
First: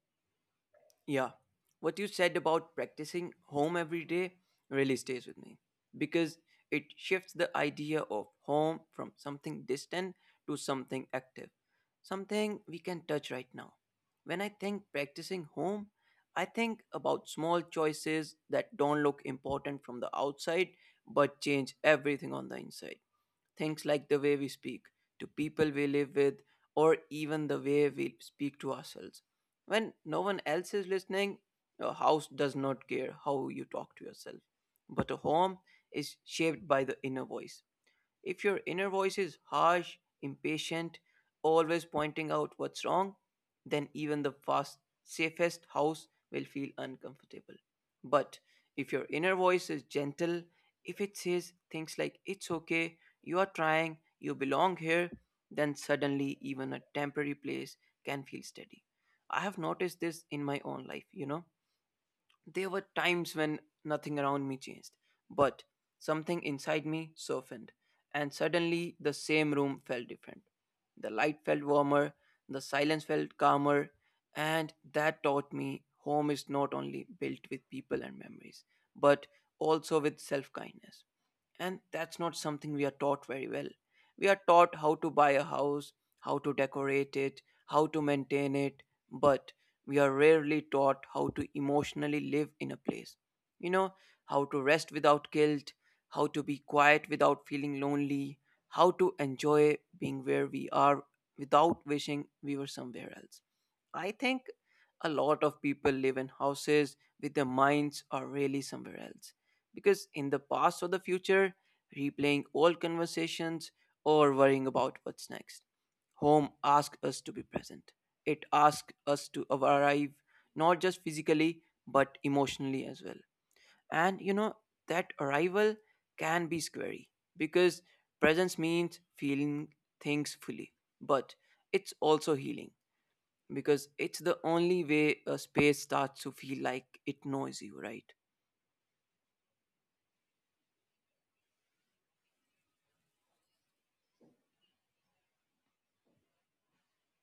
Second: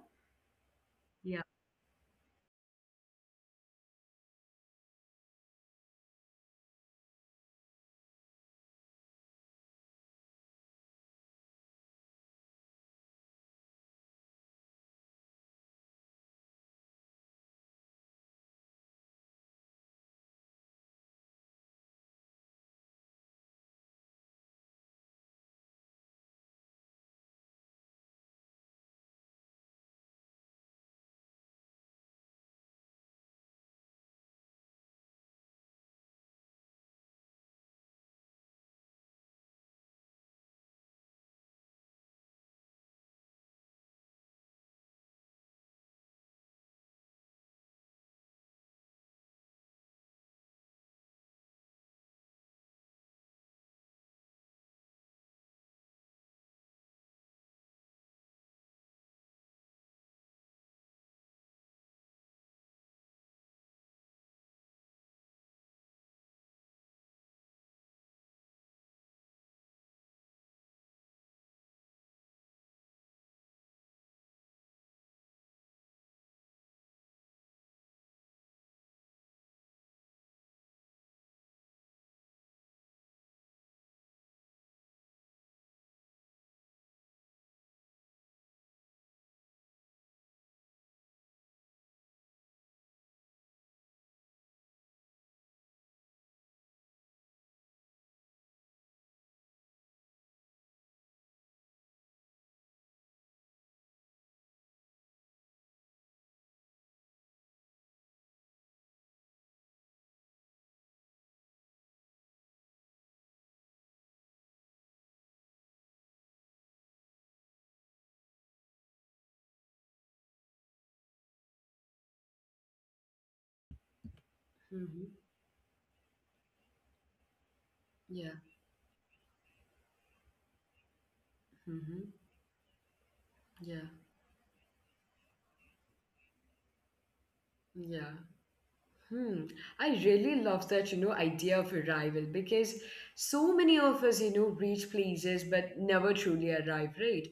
S2: Yeah.
S1: Yeah.
S2: What you said about practicing home every day really stays with me because it shifts the idea of home from something distant to something active, something we can touch right now. When I think practicing home, I think about small choices that don't look important from the outside but change everything on the inside. Things like the way we speak to people we live with, or even the way we speak to ourselves. When no one else is listening, your house does not care how you talk to yourself. But a home is shaped by the inner voice. If your inner voice is harsh, impatient, always pointing out what's wrong, then even the fast, safest house will feel uncomfortable. But if your inner voice is gentle, if it says things like, it's okay, you are trying, you belong here, then suddenly even a temporary place can feel steady. I have noticed this in my own life, you know. There were times when nothing around me changed, but something inside me softened, and suddenly the same room felt different. The light felt warmer, the silence felt calmer, and that taught me home is not only built with people and memories, but also with self kindness. And that's not something we are taught very well. We are taught how to buy a house, how to decorate it, how to maintain it, but we are rarely taught how to emotionally live in a place. You know, how to rest without guilt, how to be quiet without feeling lonely, how to enjoy being where we are without wishing we were somewhere else. I think a lot of people live in houses with their minds are really somewhere else. Because in the past or the future, replaying old conversations or worrying about what's next. Home asks us to be present, it asks us to arrive, not just physically but emotionally as well. And you know that
S1: Hmm.
S2: arrival can be scary because
S1: Yeah.
S2: presence means feeling things fully, but it's
S1: Hmm.
S2: also healing because
S1: Yeah.
S2: it's the only way a space starts to feel like it knows you, right?
S1: Yeah. Hmm. I really love that, you know, idea of arrival, because so many of us, you know, reach places but never truly arrive, right?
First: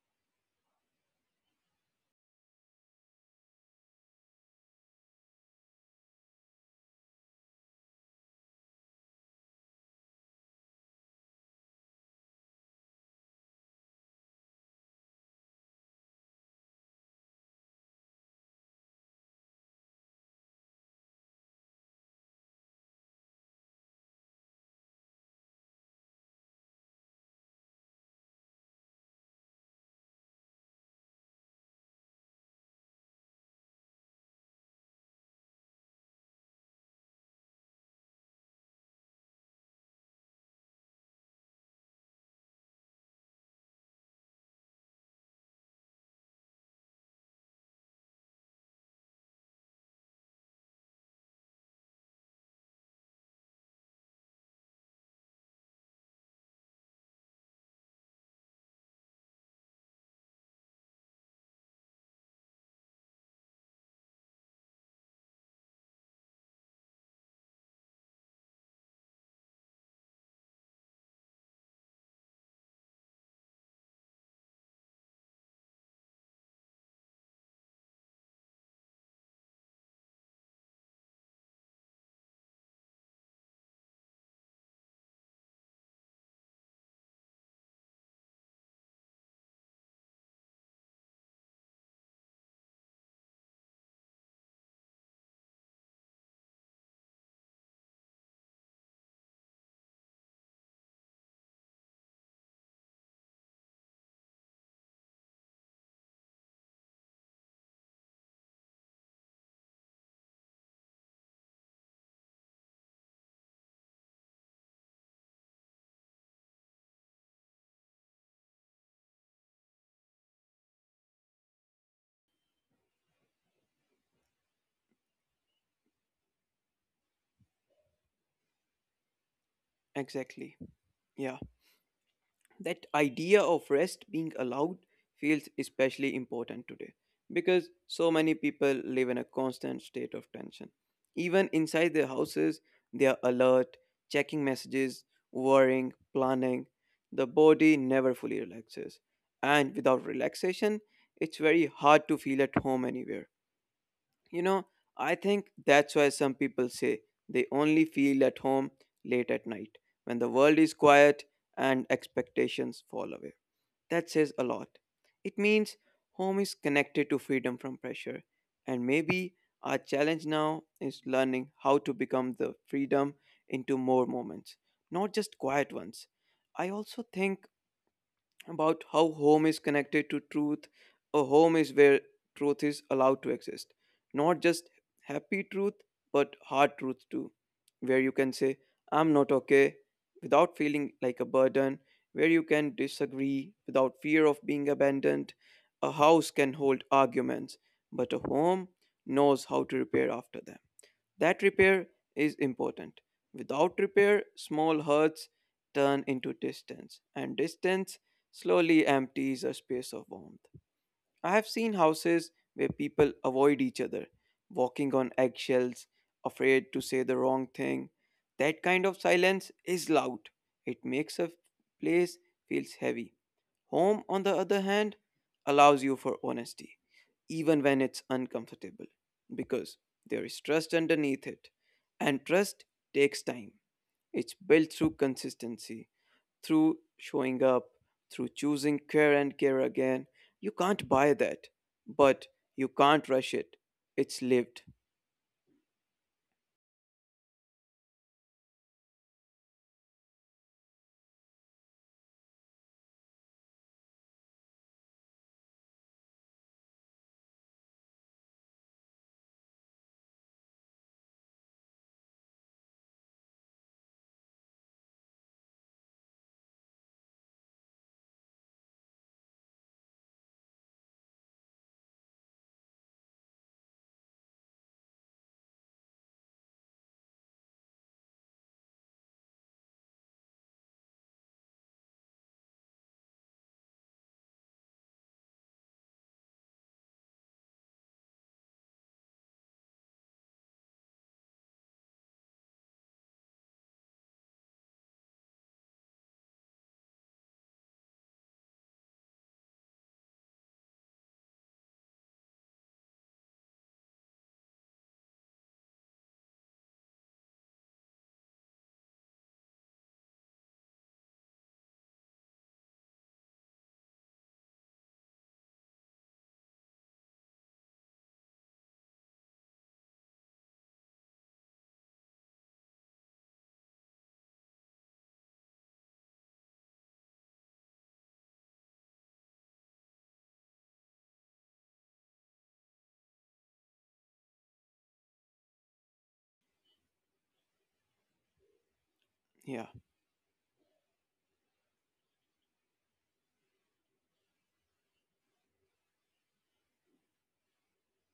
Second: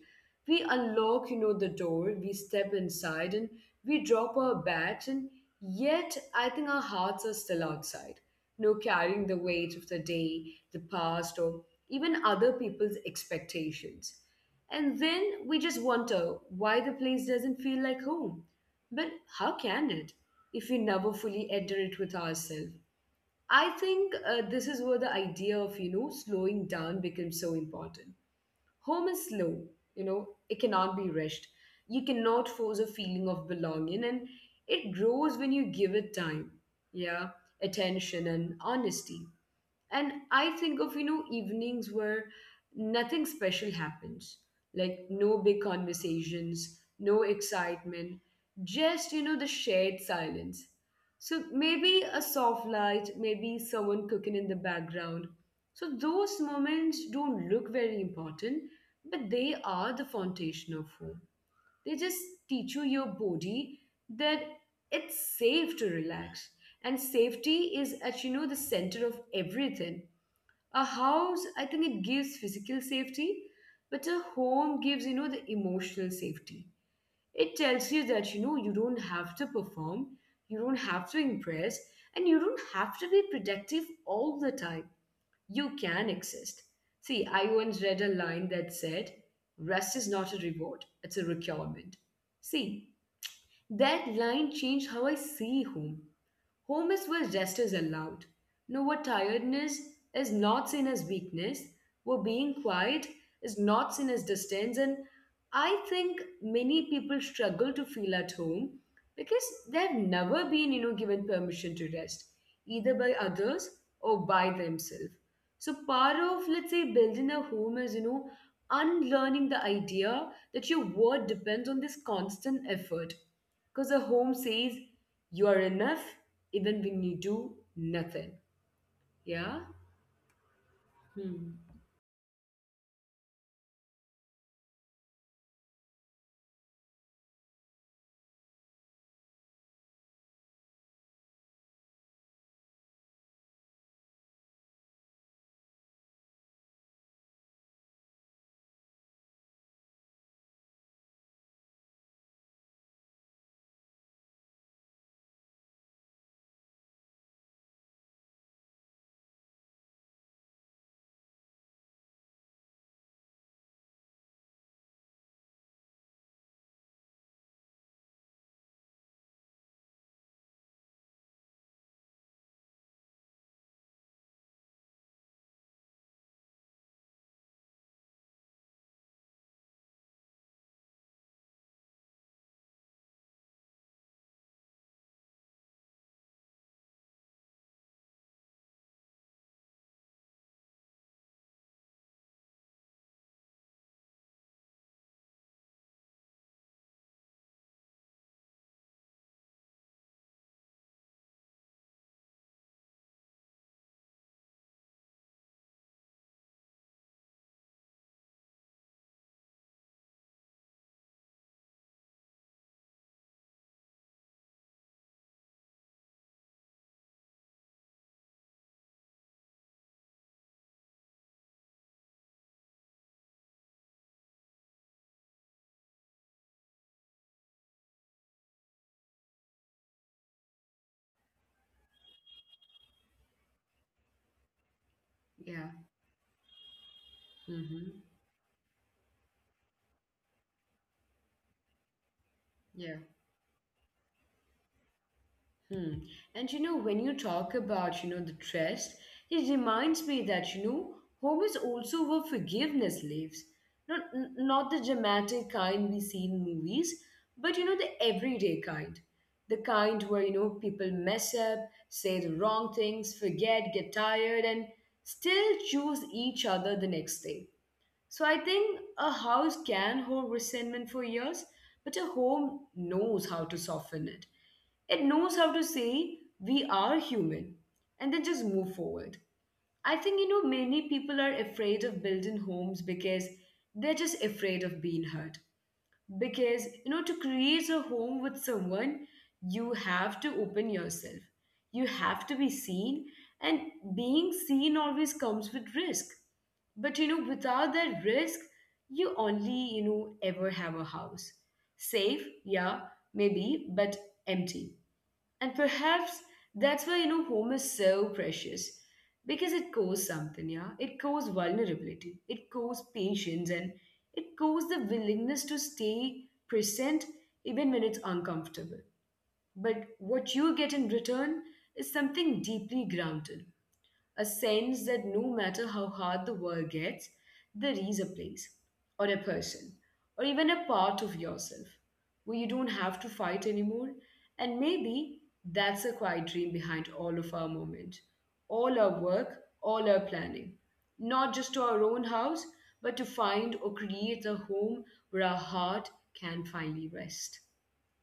S1: We unlock, you know, the door, we step inside, and we drop our bags, and yet I think our hearts are still outside, you know, carrying the weight of the day, the past, or even other people's expectations. And then we just wonder why the place doesn't feel like home. But how can it, if we never fully enter it with ourselves? I think uh, this is where the idea of you know slowing down becomes so important. Home is slow, you know, it cannot be rushed. You cannot force a feeling of belonging, and it grows when you give it time, yeah, attention and honesty. And I think of, you know, evenings where nothing special happens, like no big conversations, no excitement, just, you know, the shared silence. So maybe a soft light, maybe someone cooking in the background. So those moments don't look very important, but they are the foundation of home. They just teach you your body that it's safe to relax. And safety is at you know the center of everything. A house, I think, it gives physical safety, but a home gives you know the emotional safety. It tells you that you know you don't have to perform, you don't have to impress, and you don't have to be productive all the time. You can exist. See, I once read a line that said, rest is not a reward, it's a requirement. See, that line changed how I see home. Home is where rest is allowed. No, where tiredness is not seen as weakness, where being quiet is not seen as distance. And I think many people struggle to feel at home because they've never been, you know, given permission to rest, either by others or by themselves. So part of, let's say, building a home is, you know, unlearning the idea that your worth depends on this constant effort, because a home says you are enough even when you do nothing. Yeah?
S2: Exactly. Yeah,
S1: Hmm.
S2: that idea of rest being allowed feels especially important today because so many people live in a constant state of tension. Even inside their houses, they are alert, checking messages, worrying, planning. The body never fully relaxes, and without relaxation, it's very hard to feel at home anywhere. You know, I think that's why some people say they only feel at home late at night when the world is quiet and expectations fall away. That says a lot. It means home is connected to freedom from pressure, and maybe our challenge now is learning how to become the freedom into more moments, not just quiet ones. I also think about how home is connected to truth. A home is where truth is allowed to exist. Not just happy truth, but hard truth too. Where you can say, I'm not okay without feeling like a burden. Where you can disagree without fear of being abandoned. A house can hold arguments, but a home knows how to repair after them. That repair is important. Without repair, small hurts turn into distance, and distance slowly empties a space of warmth. I have seen houses where people avoid each other, walking on eggshells, afraid to say the wrong thing. That kind of silence is loud. It makes a place feels heavy. Home, on the other hand, allows you for honesty, even when it's uncomfortable, because there is trust underneath it. And trust takes time. It's built through
S1: Yeah.
S2: consistency, through showing up,
S1: Mm-hmm.
S2: through choosing care and care again. You can't buy that, but you
S1: Yeah.
S2: can't rush it. It's lived.
S1: Hmm. And you know, when you talk about, you know, the trust, it reminds me that, you know, home is also where forgiveness lives. Not, n- not the dramatic kind we see in movies, but, you know, the everyday kind. The kind where, you know, people mess up, say the wrong things, forget, get tired, and still choose each other the next day. So I think a house can hold resentment for years, but a home knows how to soften it. It knows how to say, we are human, and then just move forward. I think, you know, many people are afraid of building homes because they're just afraid of being hurt. Because you know to create a home with someone, you have to open yourself, you have to be seen, and being seen always comes with risk. But you know without that risk, you only you know ever have a house. Safe, yeah, maybe, but empty. And perhaps that's why, you know, home is so precious. Because it costs something, yeah? It costs vulnerability, it costs patience, and it costs the willingness to stay present even when it's uncomfortable. But what you get in return is something deeply grounded, a sense that no matter how hard the world gets, there is a place, or a person, or even a part of yourself where you don't have to fight anymore. And maybe that's a quiet dream behind all of our moment, all our work,
S2: Yeah,
S1: all our planning. Not just to our own house, but to find or create a home where our heart can finally rest.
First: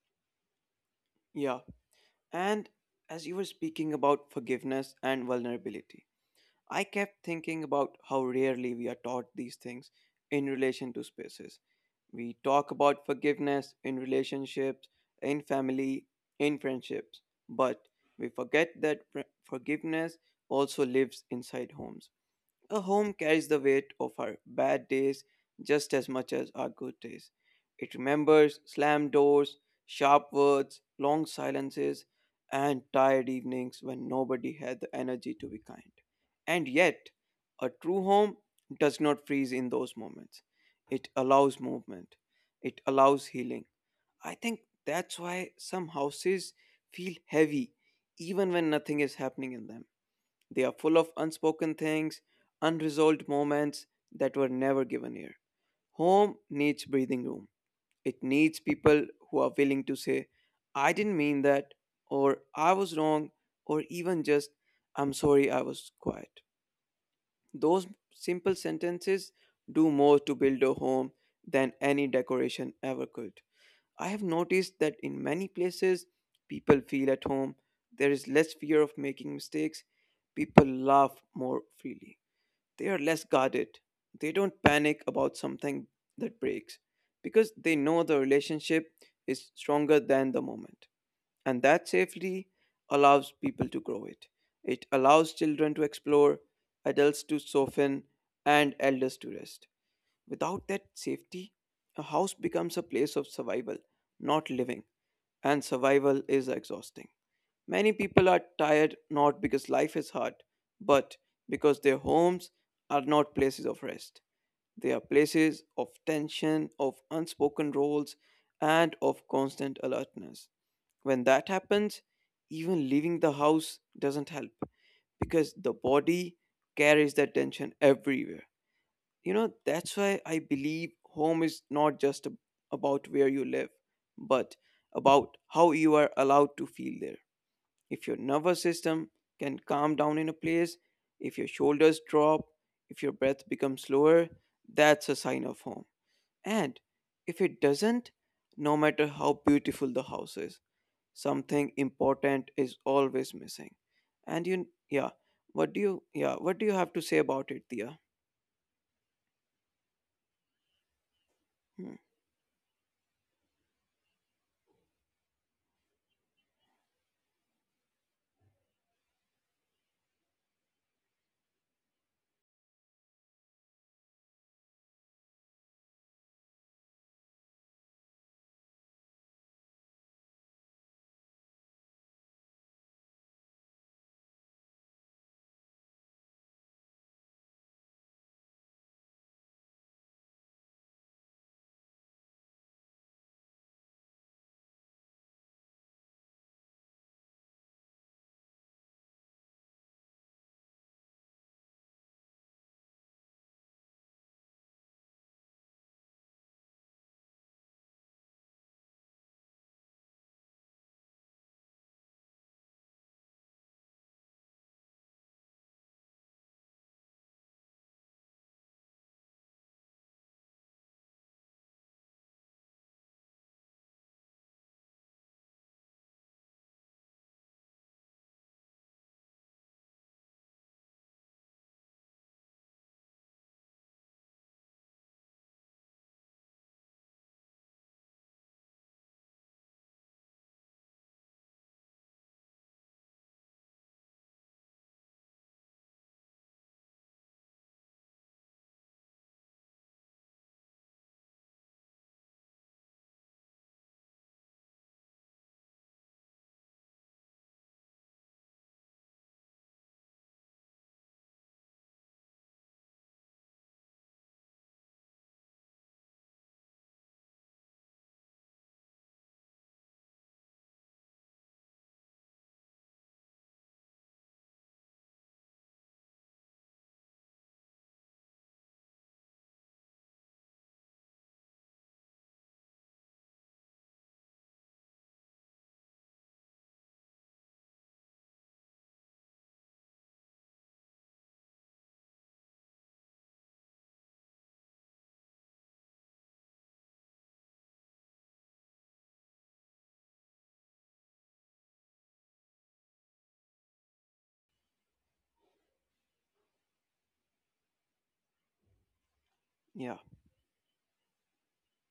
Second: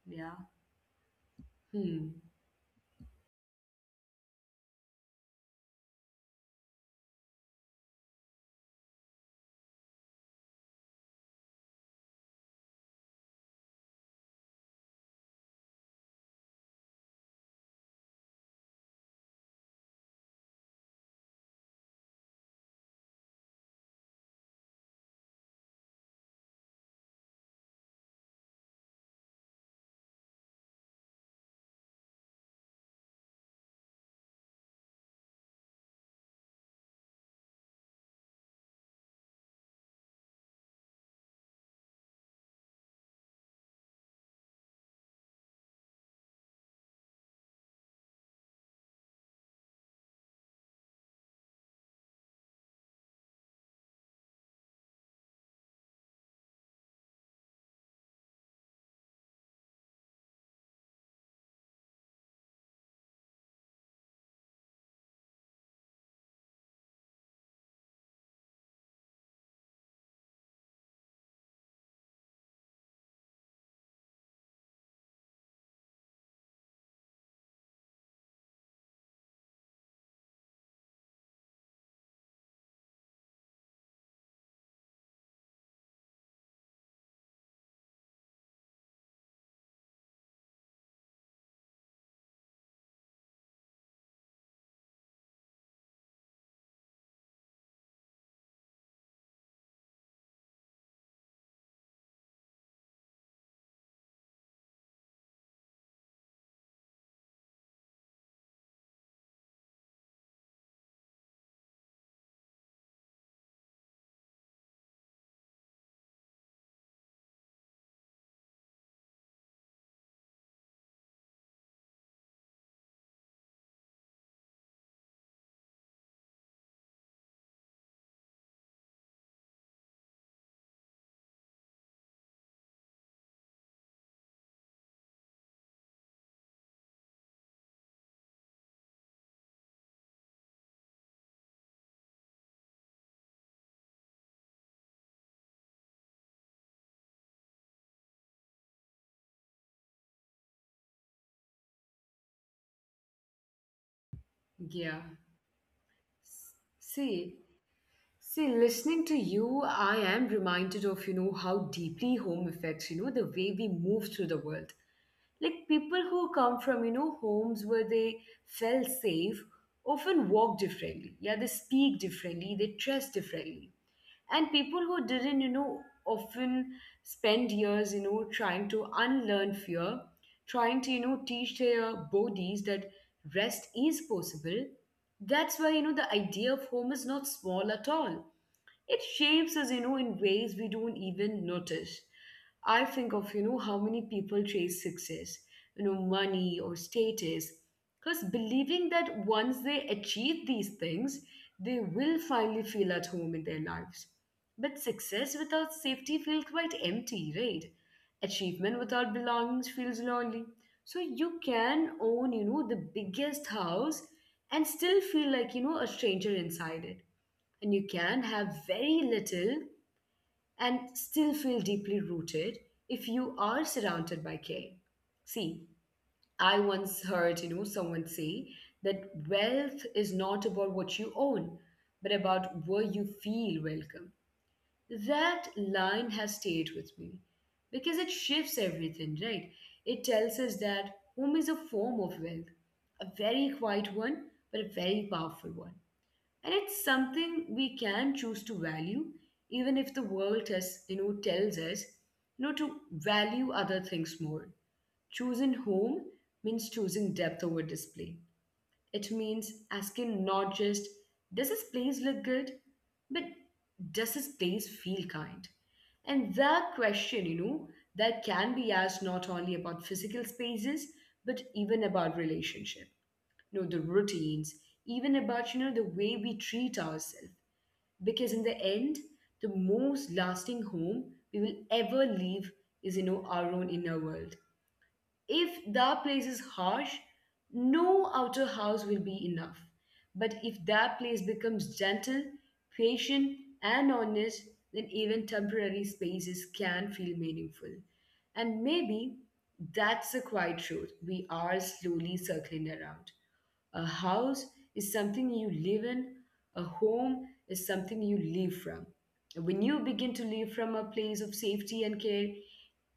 S1: Yeah.
S2: yeah.
S1: Hmm.
S2: And as you were speaking about forgiveness and vulnerability, I kept thinking about how rarely we are taught these things in relation to spaces. We talk about forgiveness in relationships, in family, in friendships, but we forget that fr- forgiveness also lives inside homes. A home carries the weight of our bad days just as much as our good days. It remembers slammed doors, sharp words, long silences, and tired evenings when nobody had the energy to be kind. And yet, a true home does not freeze in those moments. It allows movement, it allows healing. I think that's why some houses feel heavy even when nothing is happening in them. They are full of unspoken things, unresolved moments that were never given air. Home needs breathing room. It needs people who are willing to say, I didn't mean that, or I was wrong, or even just, I'm sorry I was quiet. Those simple sentences do more to build a home than any decoration ever could. I have noticed that in many places, people feel at home. There is less fear of making mistakes. People laugh more freely. They are less guarded. They don't panic about something that breaks because they know the relationship is stronger than the moment. And that safety allows people to grow it. It allows children to explore, adults to soften, and elders to rest. Without that safety, a house becomes a place of survival, not living, and survival is exhausting. Many people are tired not because life is hard, but because their homes are not places of rest. They are places of tension, of unspoken roles, and of constant alertness. When that happens, even leaving the house doesn't help because the body carries that tension everywhere. You know, that's why I believe home is not just ab- about where you live, but about how you are allowed to feel there. If your nervous system can calm down in a place, if your shoulders drop, if your breath becomes slower, that's a sign of home. And if it doesn't, no matter how beautiful the house is, something important is always missing. And you,
S1: Yeah.
S2: yeah, what do you, yeah, what do you have to say
S1: See,
S2: about it, Dia?
S1: See, listening to you, I am reminded of, you know, how
S2: Hmm,
S1: deeply home affects, you know, the way we move through the world. Like people who come from, you know, homes where they felt safe often walk differently. Yeah, they speak differently, they dress differently. And people who didn't, you know, often spend years, you know, trying to unlearn fear, trying to, you know, teach their bodies that rest is possible. That's why, you know, the idea of home is not small at all. It shapes us, you know, in ways we don't even notice. I think of, you know, how many people chase success, you know, money or status, because believing that once they achieve these things, they will finally feel at home in their lives. But success without safety feels quite empty, right? Achievement without belongings feels lonely. So you can own, you know, the biggest house and still feel like, you know, a stranger inside it. And you can have very little and still feel deeply rooted if you are surrounded by care. See, I once heard, you know, someone say that wealth is not about what you own, but about where you feel welcome. That line has stayed with me because it shifts everything, right? It tells us that home is a form of wealth, a very quiet one, but a very powerful one, and it's something we can choose to value even if the world tells you know tells us you know to value other things more. Choosing home means choosing depth over display. It means asking not just, does this place look good, but, does this place feel kind? And that question, you know that can be asked not only about physical spaces, but even about relationship, you know the routines, even about, you know the way we treat ourselves. Because in the end, the most lasting home we will ever leave is, you know our own inner world. If that place is harsh, no outer house will be enough. But if that place becomes gentle, patient, and honest, then even temporary spaces can feel meaningful. And maybe that's the quiet truth we are slowly circling around. A house is something you live in, a home is something you live from. When you begin to live from a
S2: yeah.
S1: place of safety and care,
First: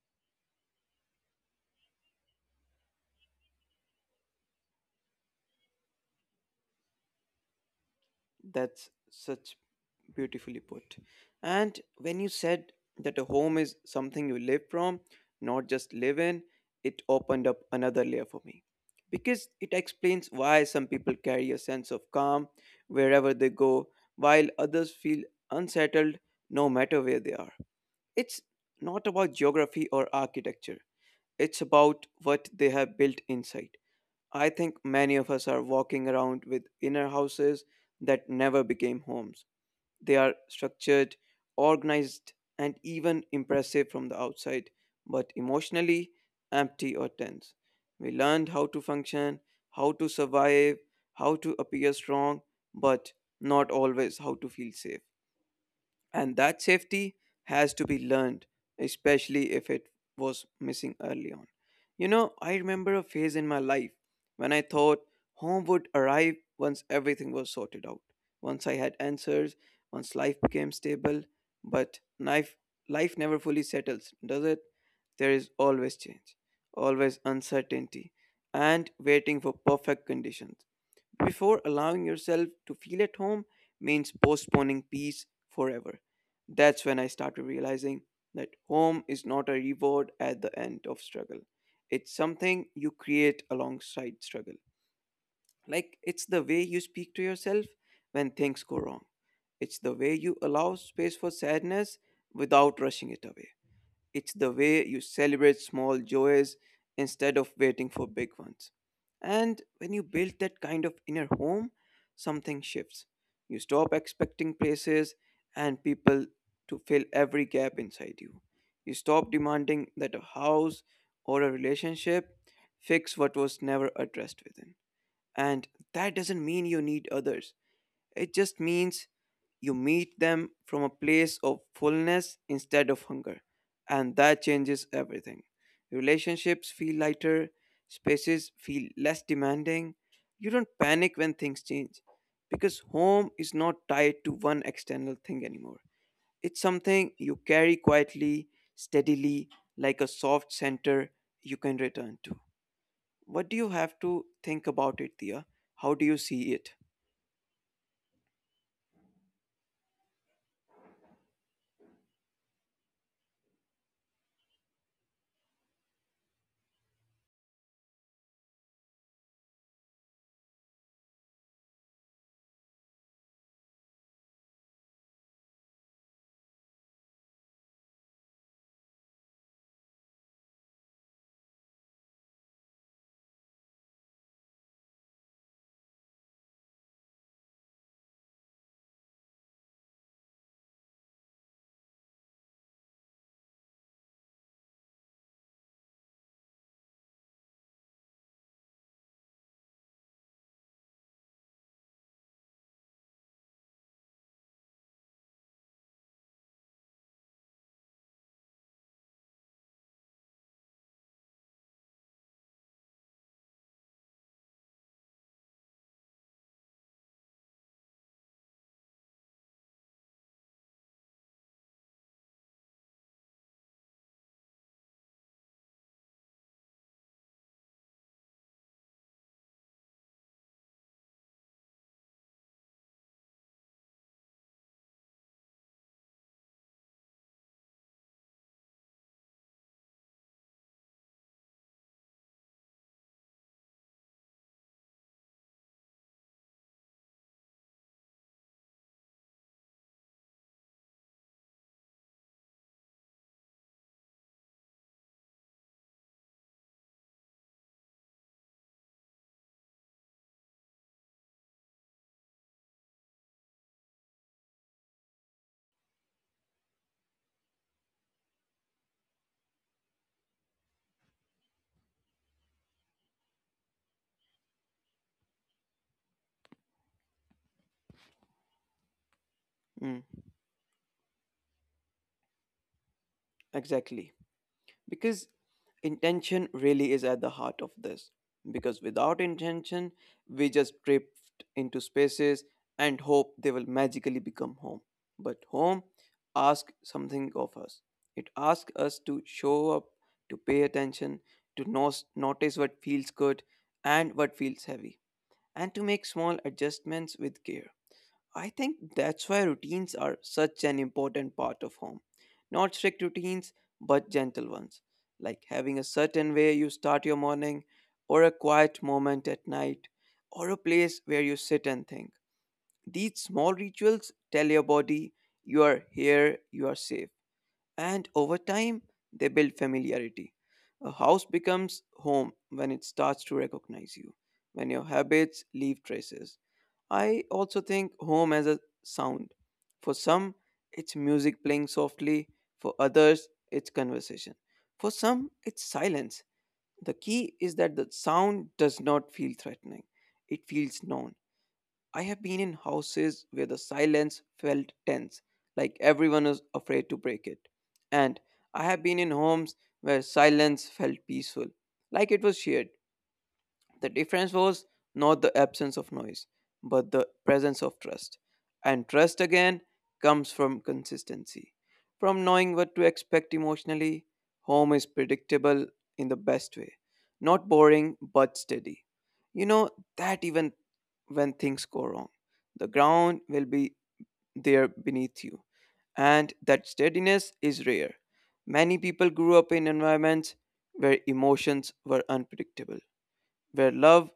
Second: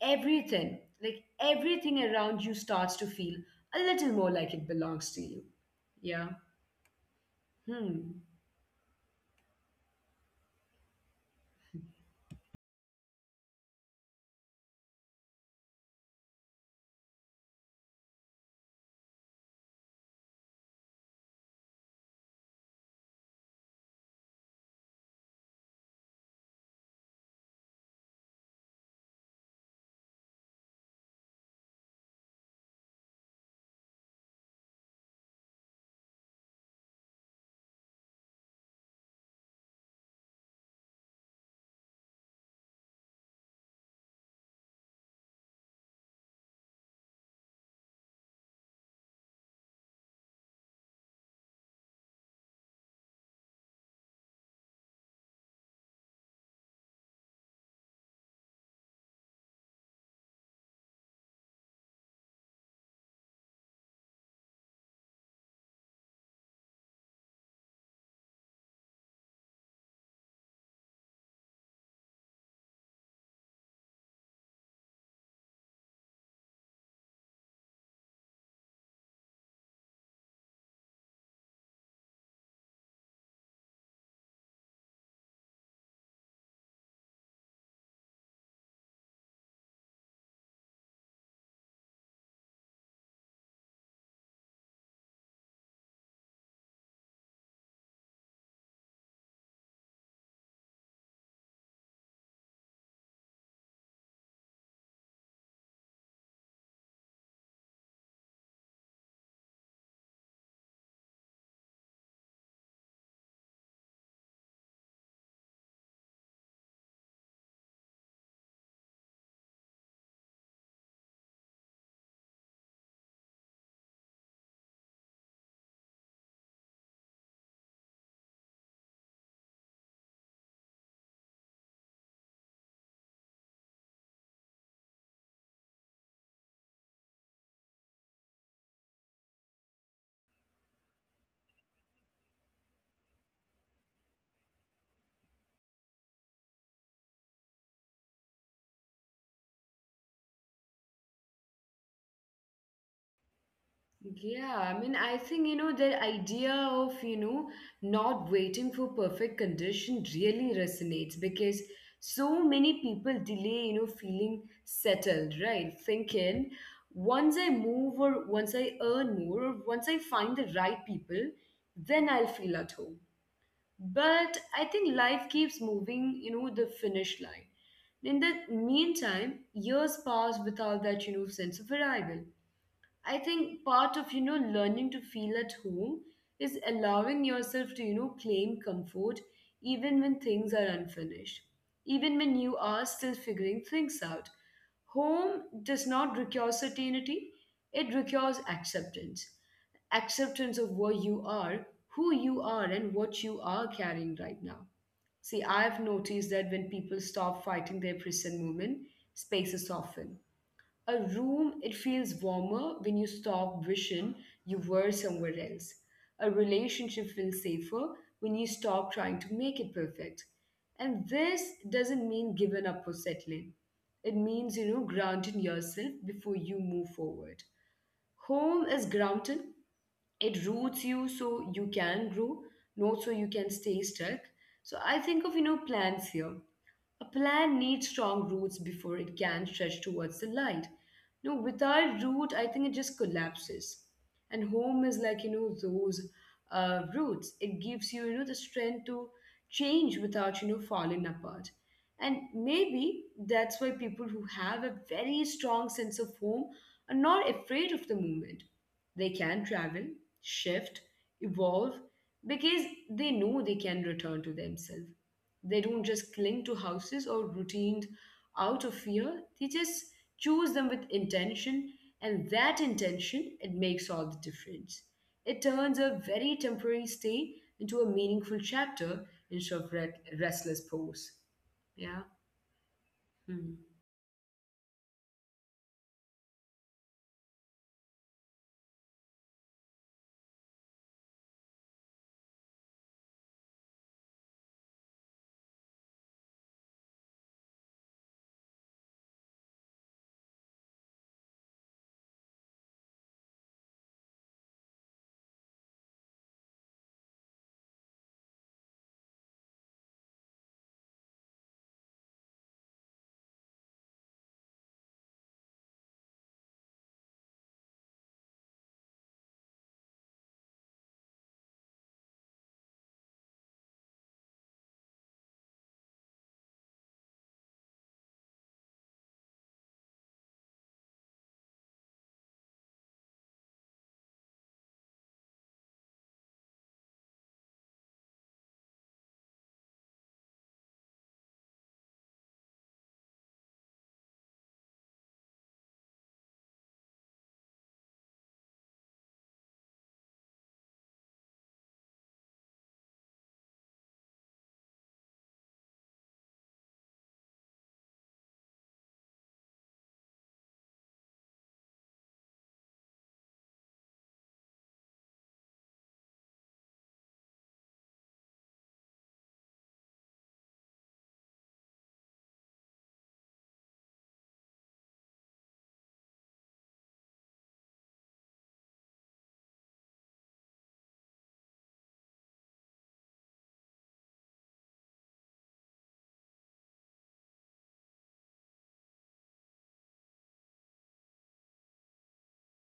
S1: everything like everything around you starts to feel a little more like it belongs to you. Yeah. Hmm.
S2: That's such beautifully put. And when you said that a home is something you live from, not just live in, it opened up another layer for me. Because it explains why some people carry a sense of calm wherever they go, while others feel unsettled no matter where they are. It's not about geography or architecture, it's about what they have built inside. I think many of us are walking around with inner houses that never became homes. They are structured, organized, and even impressive from the outside, but emotionally empty or tense. We learned how to function, how to survive, how to appear strong, but not always how to feel safe. And that safety has to be learned, especially if it was missing early on. You know, I remember a phase in my life when I thought home would arrive once everything was sorted out. Once I had answers, once life became stable, but life, life never fully settles, does it? There is always change, always uncertainty, and waiting for perfect conditions. Before allowing yourself to feel at home means postponing peace forever. That's when I started realizing that home is not a reward at the end of struggle. It's something you create alongside struggle. Like it's the way you speak to yourself when things go wrong. It's the way you allow space for sadness without rushing it away. It's the way you celebrate small joys instead of waiting for big ones. And when you build that kind of inner home, something shifts. You stop expecting places and people to fill every gap inside you. You stop demanding that a house or a relationship fix what was never addressed within. And that doesn't mean you need others. It just means you meet them from a place of fullness instead of hunger. And that changes everything. Relationships feel lighter, spaces feel less demanding. You don't panic when things change because home is not tied to one external thing anymore. It's something you carry quietly, steadily, like a soft center you can return to. What do you have to think about it, Dia?
S1: Yeah, I mean,
S2: How do
S1: I
S2: you
S1: think, you
S2: see
S1: know,
S2: it?
S1: the idea of, you know, not waiting for perfect condition really resonates because so many people delay, you know, feeling settled, right? Thinking, once I move or once I earn more or once I find the right people, then I'll feel at home. But I think life keeps moving, you know, the finish line. In the meantime, years pass without that, you know, sense of arrival. I think part of, you know, learning to feel at home is allowing yourself to, you know, claim comfort even when things are unfinished, even when you are still figuring things out. Home does not require certainty, it requires acceptance. Acceptance of where you are, who you are, and what you are carrying right now. See, I've noticed that when people stop fighting their present moment, spaces soften. A room, it feels warmer when you stop wishing you were somewhere else. A relationship feels safer when you stop trying to make it perfect. And this doesn't mean giving up or settling. It means, you know, grounding yourself before you move forward. Home is grounding, it roots you so you can grow, not so you can stay stuck. So I think of, you know, plants here. A plant needs strong roots before it can stretch towards the light. No, without root, I think it just collapses. And home is like, you know, those uh, roots. It gives you, you know, the strength to change without, you know, falling apart. And maybe that's why people who have a very strong sense of home are not afraid of the movement. They can travel, shift, evolve, because they know they can return to themselves. They don't just cling to houses or routines out of fear. They just choose them with intention, and that intention it makes all the difference. It turns a very temporary stay into a meaningful
S2: Mm,
S1: chapter instead of re- restless pose. Yeah.
S2: exactly.
S1: Hmm.
S2: Because intention really is at the heart of this. Because without intention, we just drift into spaces and hope they will magically become home. But home asks something of us. It asks us to show up, to pay attention, to nos- notice what feels good and what feels heavy, and to make small adjustments with care. I think that's why routines are such an important part of home. Not strict routines, but gentle ones, like having a certain way you start your morning, or a quiet moment at night, or a place where you sit and think. These small rituals tell your body you are here, you are safe, and over time they build familiarity. A house becomes home when it starts to recognize you, when your habits leave traces. I also think home as a sound. For some, it's music playing softly, for others, it's conversation, for some, it's silence. The key is that the sound does not feel threatening, it feels known. I have been in houses where the silence felt tense, like everyone was afraid to break it. And I have been in homes where silence felt peaceful, like it was shared. The difference was not the absence of noise, but the presence of trust. And trust again comes from consistency, from knowing what to expect emotionally. Home is predictable in the best way, not boring but steady. You know that even when things go wrong, the ground will be there beneath you, and that steadiness is rare. Many people grew up in environments where emotions were unpredictable, where love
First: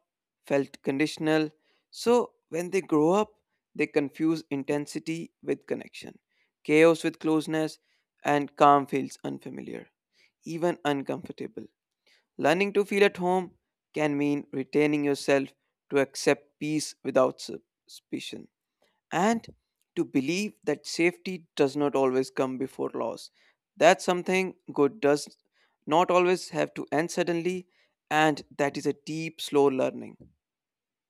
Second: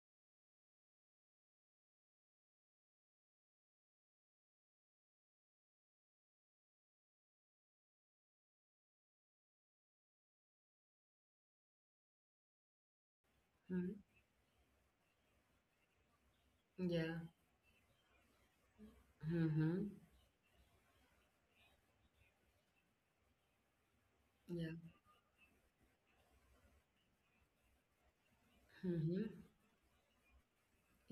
S2: felt conditional. So when they grow up, they confuse intensity with connection, chaos with closeness, and calm feels unfamiliar, even uncomfortable. Learning to feel at home
S1: Hmm.
S2: can mean retaining yourself to accept peace
S1: Yeah.
S2: without suspicion and
S1: Mm-hmm.
S2: to believe that safety does not always come before loss. That's something
S1: Yeah.
S2: good does not always have to end suddenly, and that is a
S1: Mm-hmm.
S2: deep, slow learning.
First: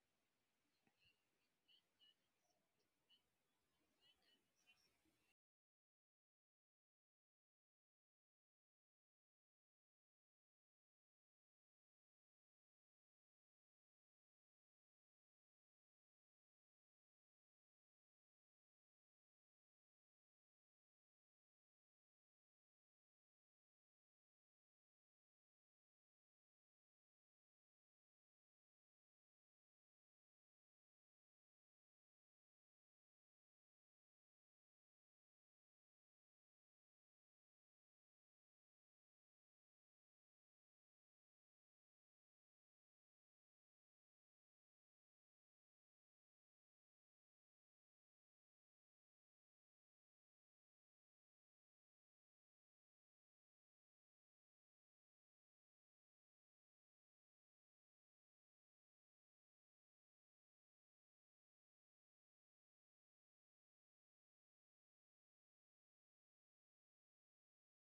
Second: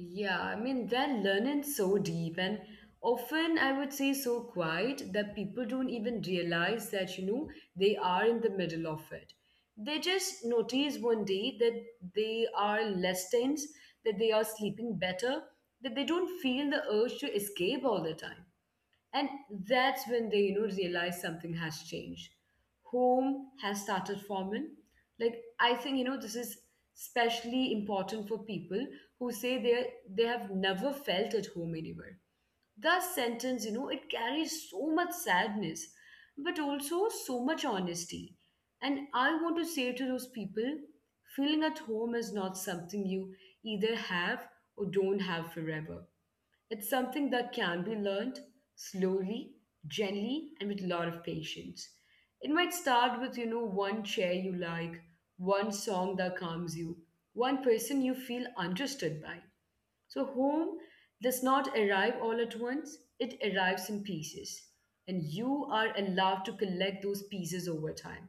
S1: Yeah, I mean, they're learning so deep and often I would say so quiet that people don't even realize that, you know, they are in the middle of it. They just notice one day that they are less tense, that they are sleeping better, that they don't feel the urge to escape all the time. And that's when they, you know, realize something has changed. Home has started forming. Like I think, you know, this is especially important for people who say they they have never felt at home anywhere. That sentence, you know, it carries so much sadness, but also so much honesty. And I want to say to those people, feeling at home is not something you either have or don't have forever. It's something that can be learned slowly, gently, and with a lot of patience. It might start with, you know, one chair you like, one song that calms you, one person you feel understood by. So, home does not arrive all at once, it arrives in pieces. And you are allowed to collect those pieces over time.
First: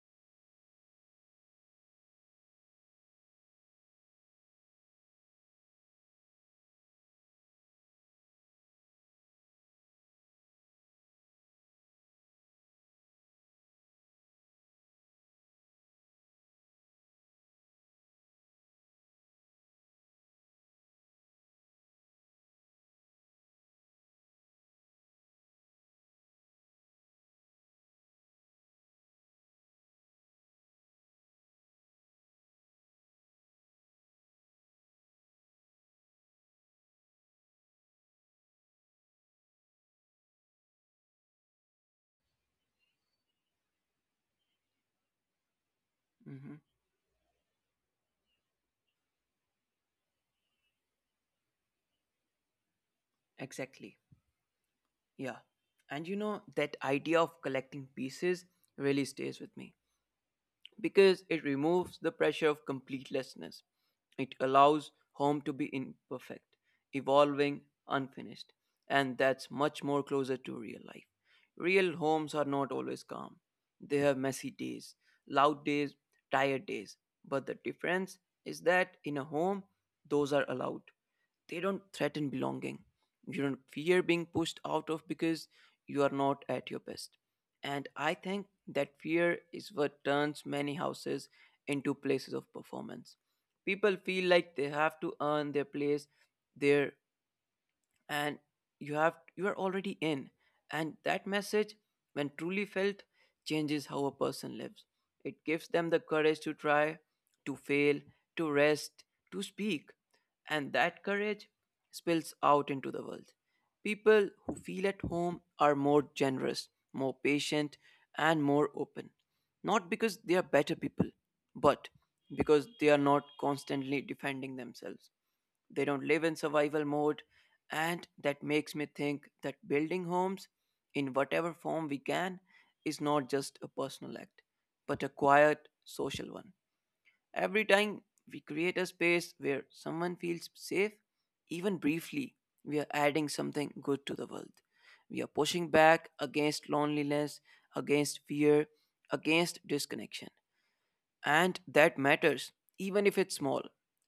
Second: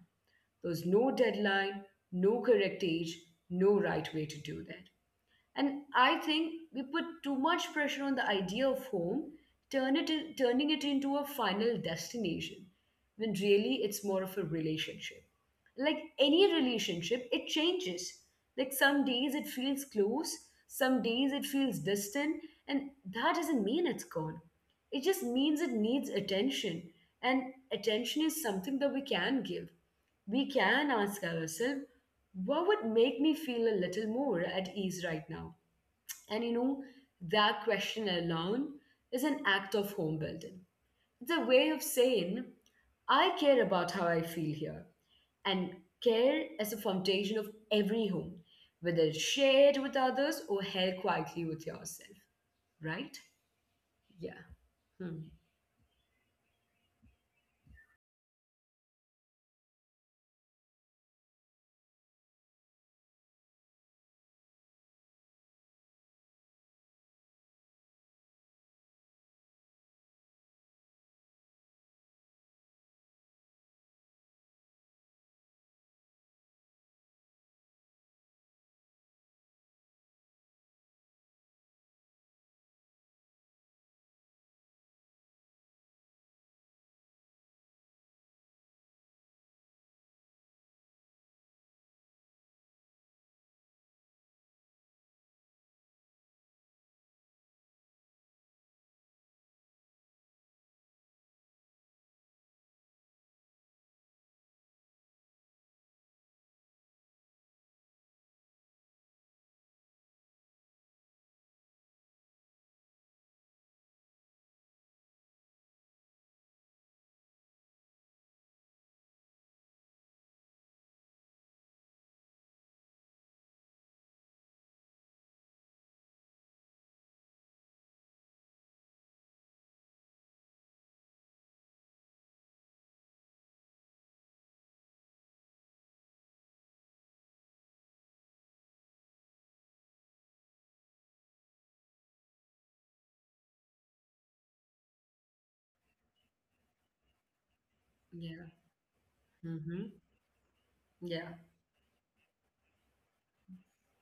S1: There's no deadline, no correct age, no right way to do that. And I think we put too much pressure on the idea of home, turn it in, turning it into a final destination, when really it's more of a relationship. Like any relationship, it changes. Like some days it feels close, some days it feels distant, and that doesn't mean it's gone. It just means it needs attention. And attention is something that we can give. We can ask ourselves, what would make me feel a little more at ease right now? And you know, that question alone is an act of home building. It's a way of saying, I care about how I feel here. And care
S2: Mm-hmm.
S1: is the foundation of every home, whether shared with others or held quietly with yourself, right?
S2: Exactly.
S1: Yeah. Hmm.
S2: Yeah. And you know, that idea of collecting pieces really stays with me, because it removes the pressure of completelessness. It allows home to be imperfect, evolving, unfinished, and that's much more closer to real life. Real homes are not always calm. They have messy days, loud days, tired days, but the difference is that in a home, those are allowed, they don't threaten belonging. You don't fear being pushed out of because you are not at your best. And I think that fear is what turns many houses into places of performance. People feel like they have to earn their place there, and you have you are already in, and that message, when truly felt, changes how a person lives. It gives them the courage to try, to fail, to rest, to speak, and that courage spills out into the world. People who feel at home are more generous, more patient, and more open, not because they are better people, but because they are not constantly defending themselves. They don't live in survival mode, and that makes me think that building homes, in whatever form we can, is not just a personal act, but a quiet social one. Every time we create a space where someone feels safe, even briefly, we are adding something good to the world. We are pushing back against loneliness, against
S1: Yeah.
S2: fear, against
S1: Hmm.
S2: disconnection,
S1: Yeah.
S2: and that matters, even if it's small,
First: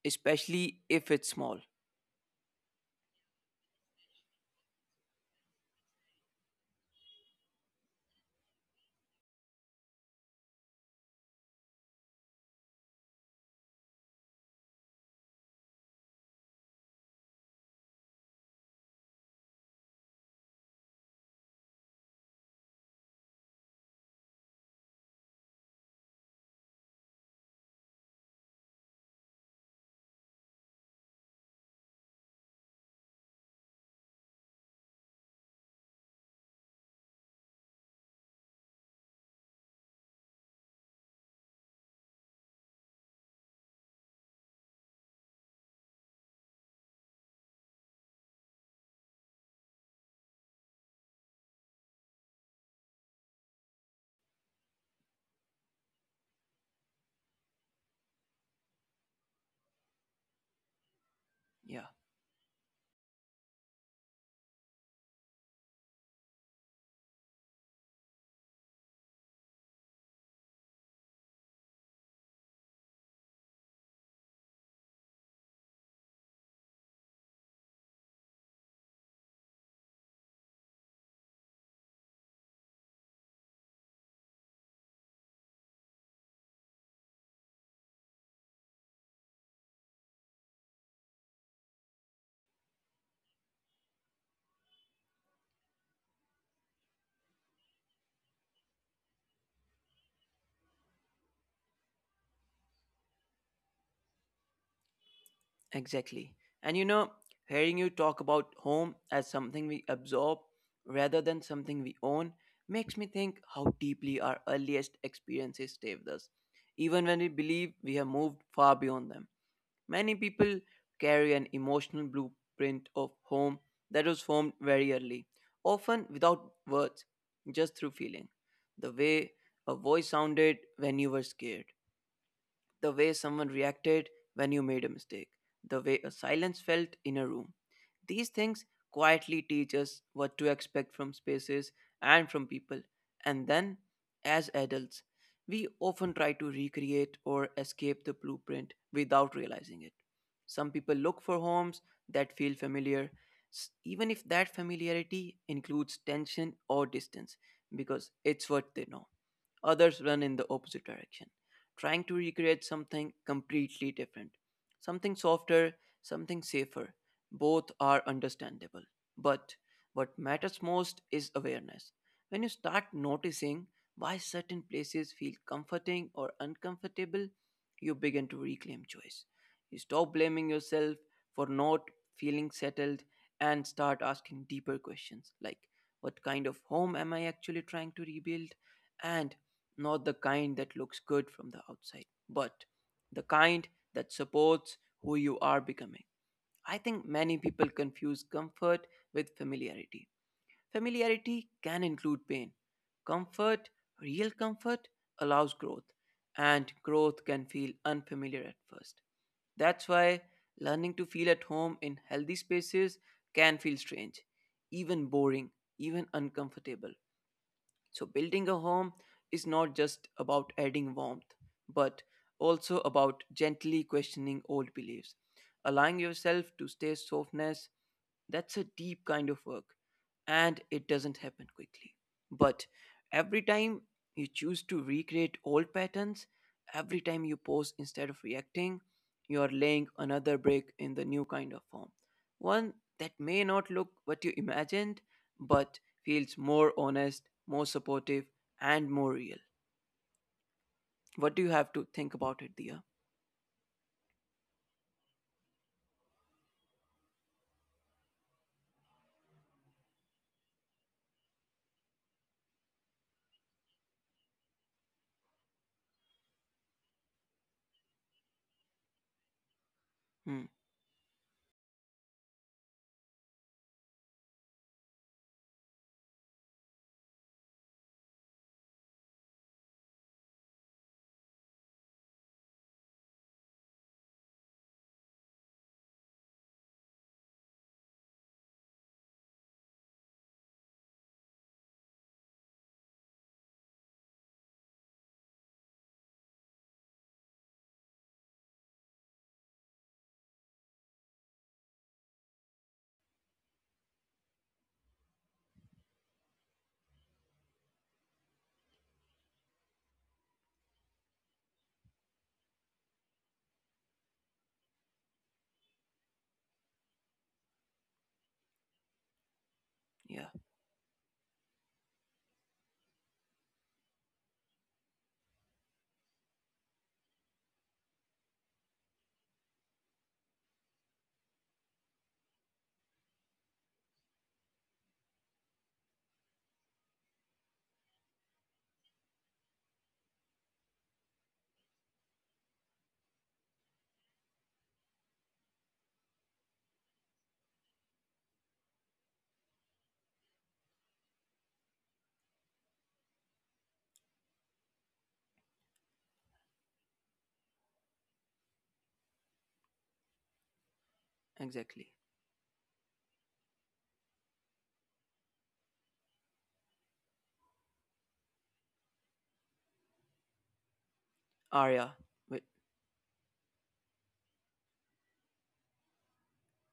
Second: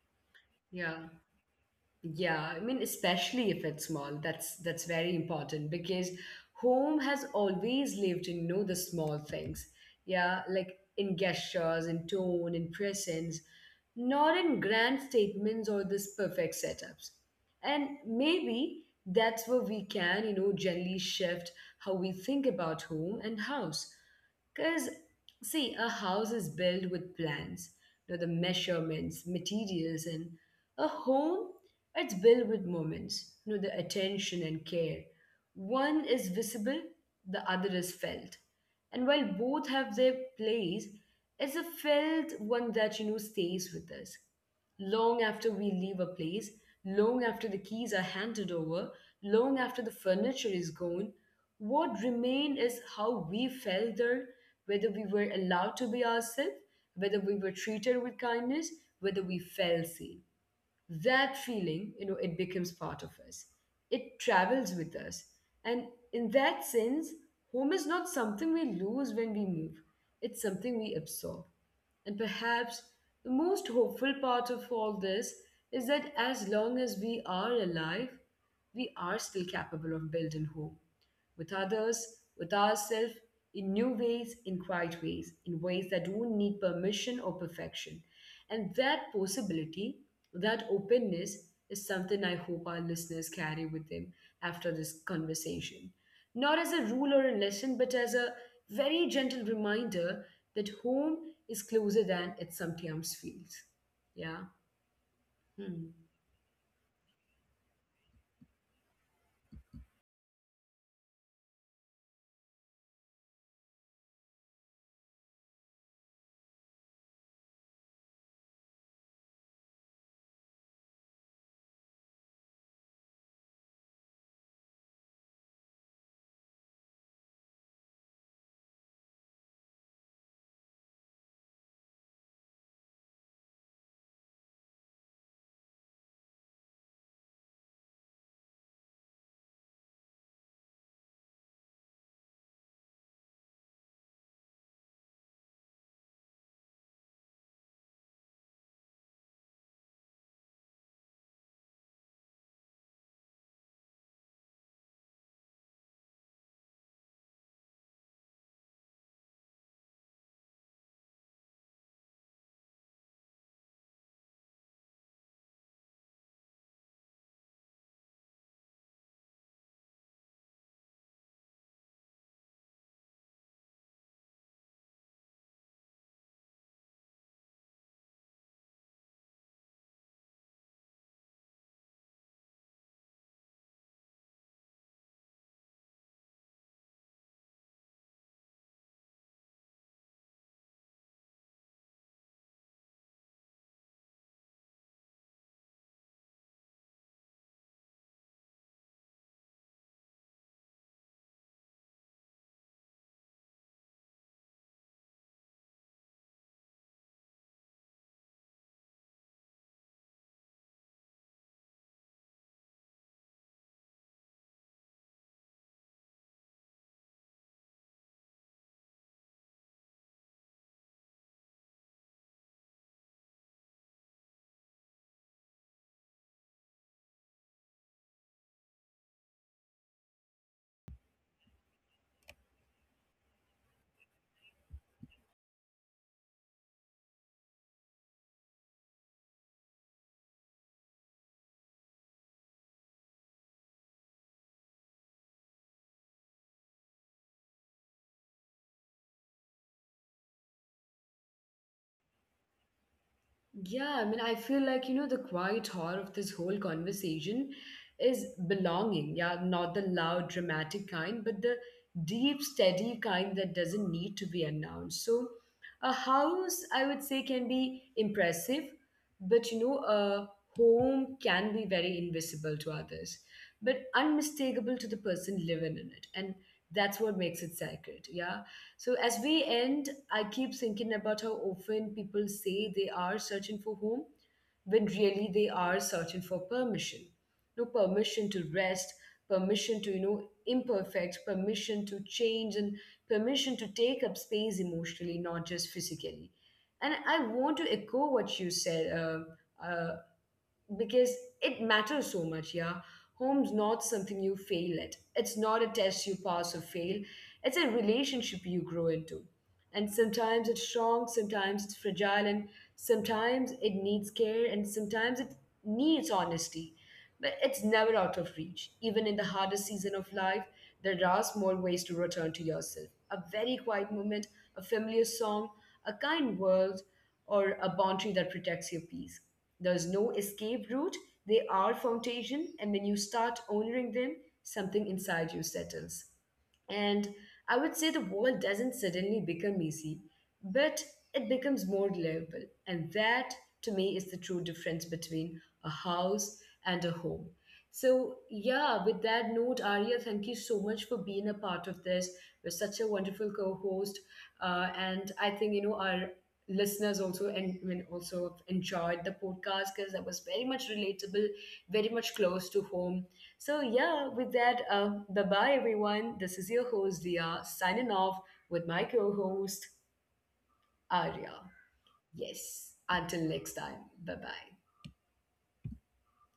S2: especially
S1: Yeah.
S2: if it's small.
S1: Yeah, I mean, especially if it's small, that's that's very important because home has always lived in, you know, the small things. Yeah, like in gestures, in tone, in presence, not in grand statements or this perfect setups. And maybe that's where we can, you know, gently shift how we think about home and house. Because, see, a house is built with plans, you know, the measurements, materials, and a home, it's built with moments, you know, the attention and care. One is visible, the other is felt. And while both have their place, it's a felt one that, you know, stays with us. Long after we leave a place, long after the keys are handed over, long after the furniture is gone, what remained is how we felt there, whether we were allowed to be ourselves, whether we were treated with kindness, whether we felt seen. That
S2: Yeah.
S1: feeling, you know, it becomes part of us. It travels with us. And in that sense, home is not something we lose when we move, it's something we absorb. And perhaps the most hopeful part of all this is that as long as we are alive, we are still capable of building hope with others, with ourselves, in new ways, in quiet ways, in ways that don't need permission or perfection. And that possibility, that openness, is something I hope our listeners carry with them after this conversation. Not as a rule or a lesson, but as a very gentle reminder that home is closer than it sometimes feels. Yeah. Hmm.
S2: Exactly. And you know, hearing you talk about home as something we absorb rather than something we own makes me think how deeply our earliest experiences stay with us, even when we believe we have moved far beyond them. Many people carry an emotional blueprint of home that was formed very early, often without words, just through feeling. The way a voice sounded when you were scared, the way someone reacted when you made a mistake, the way a silence felt in a room. These things quietly teach us what to expect from spaces and from people. And then, as adults, we often try to recreate or escape the blueprint without realizing it. Some people look for homes that feel familiar, s- even if that familiarity includes tension or distance, because it's what they know. Others run in the opposite direction, trying to recreate something completely different, something softer, something safer. Both are understandable. But what matters most is awareness. When you start noticing why certain places feel comforting or uncomfortable, you begin to reclaim choice. You stop blaming yourself for not feeling settled and start asking deeper questions, like what kind of home am I actually trying to rebuild? And not the kind that looks good from the outside, but the kind that supports who you are becoming. I think many people confuse comfort with familiarity. Familiarity can include pain. Comfort, real comfort, allows growth, and growth can feel unfamiliar at first. That's why learning to feel at home in healthy spaces can feel strange, even boring, even uncomfortable. So, building a home is not just about adding warmth, but also about gently questioning old beliefs, allowing yourself to stay softness. That's a deep kind of work, and it doesn't happen quickly. But every time you choose to recreate old patterns, every time you pause instead of reacting, you are laying another brick in the new kind of form. One that may not look what you imagined, but feels more honest, more supportive, and more real. What do you have to think about it, Dia?
S1: Yeah, I mean, I feel like, you know, the quiet horror of this whole conversation is belonging. Yeah, not the loud, dramatic kind, but the deep, steady kind that doesn't need to be announced. So, a house, I would say, can be impressive, but, you know, a
S2: Hmm,
S1: home can be very invisible to others, but unmistakable to the person living in it. And that's what makes it sacred. Yeah. So as we end, I keep thinking about how often people say they are searching for home when really they are searching for permission. No permission to rest, permission to, you know, imperfect, permission to change, and permission to take up space emotionally, not just physically. And I want to echo what you said, uh, uh, because it matters so much. Yeah, home's not something you fail at, it's not a test you pass or fail, it's a relationship you grow into. And sometimes it's strong, sometimes it's fragile, and sometimes it needs care, and sometimes it needs honesty. But it's never out of reach. Even in the hardest season of
S2: yeah,
S1: life, there are small ways to return to yourself: a very quiet moment, a familiar song, a kind word, or a boundary that protects your peace. There's no escape route, they are foundation, and when you start honoring them, something inside you settles. And I would say the world doesn't suddenly become easy, but it becomes more livable. And that, to me, is the true difference between a house and a home. So, yeah, with that note, Arya, thank you so much for being a part of this. You're such a wonderful co host. Uh, and I think, you know, our listeners also, and I mean, also enjoyed the podcast because that was very much relatable,
S2: exactly.
S1: very much close to home. So yeah, with that, uh, bye bye everyone. This is your host Dia signing off with my co-host Arya.
S2: Arya, wait.
S1: Yes, until next time. Bye bye.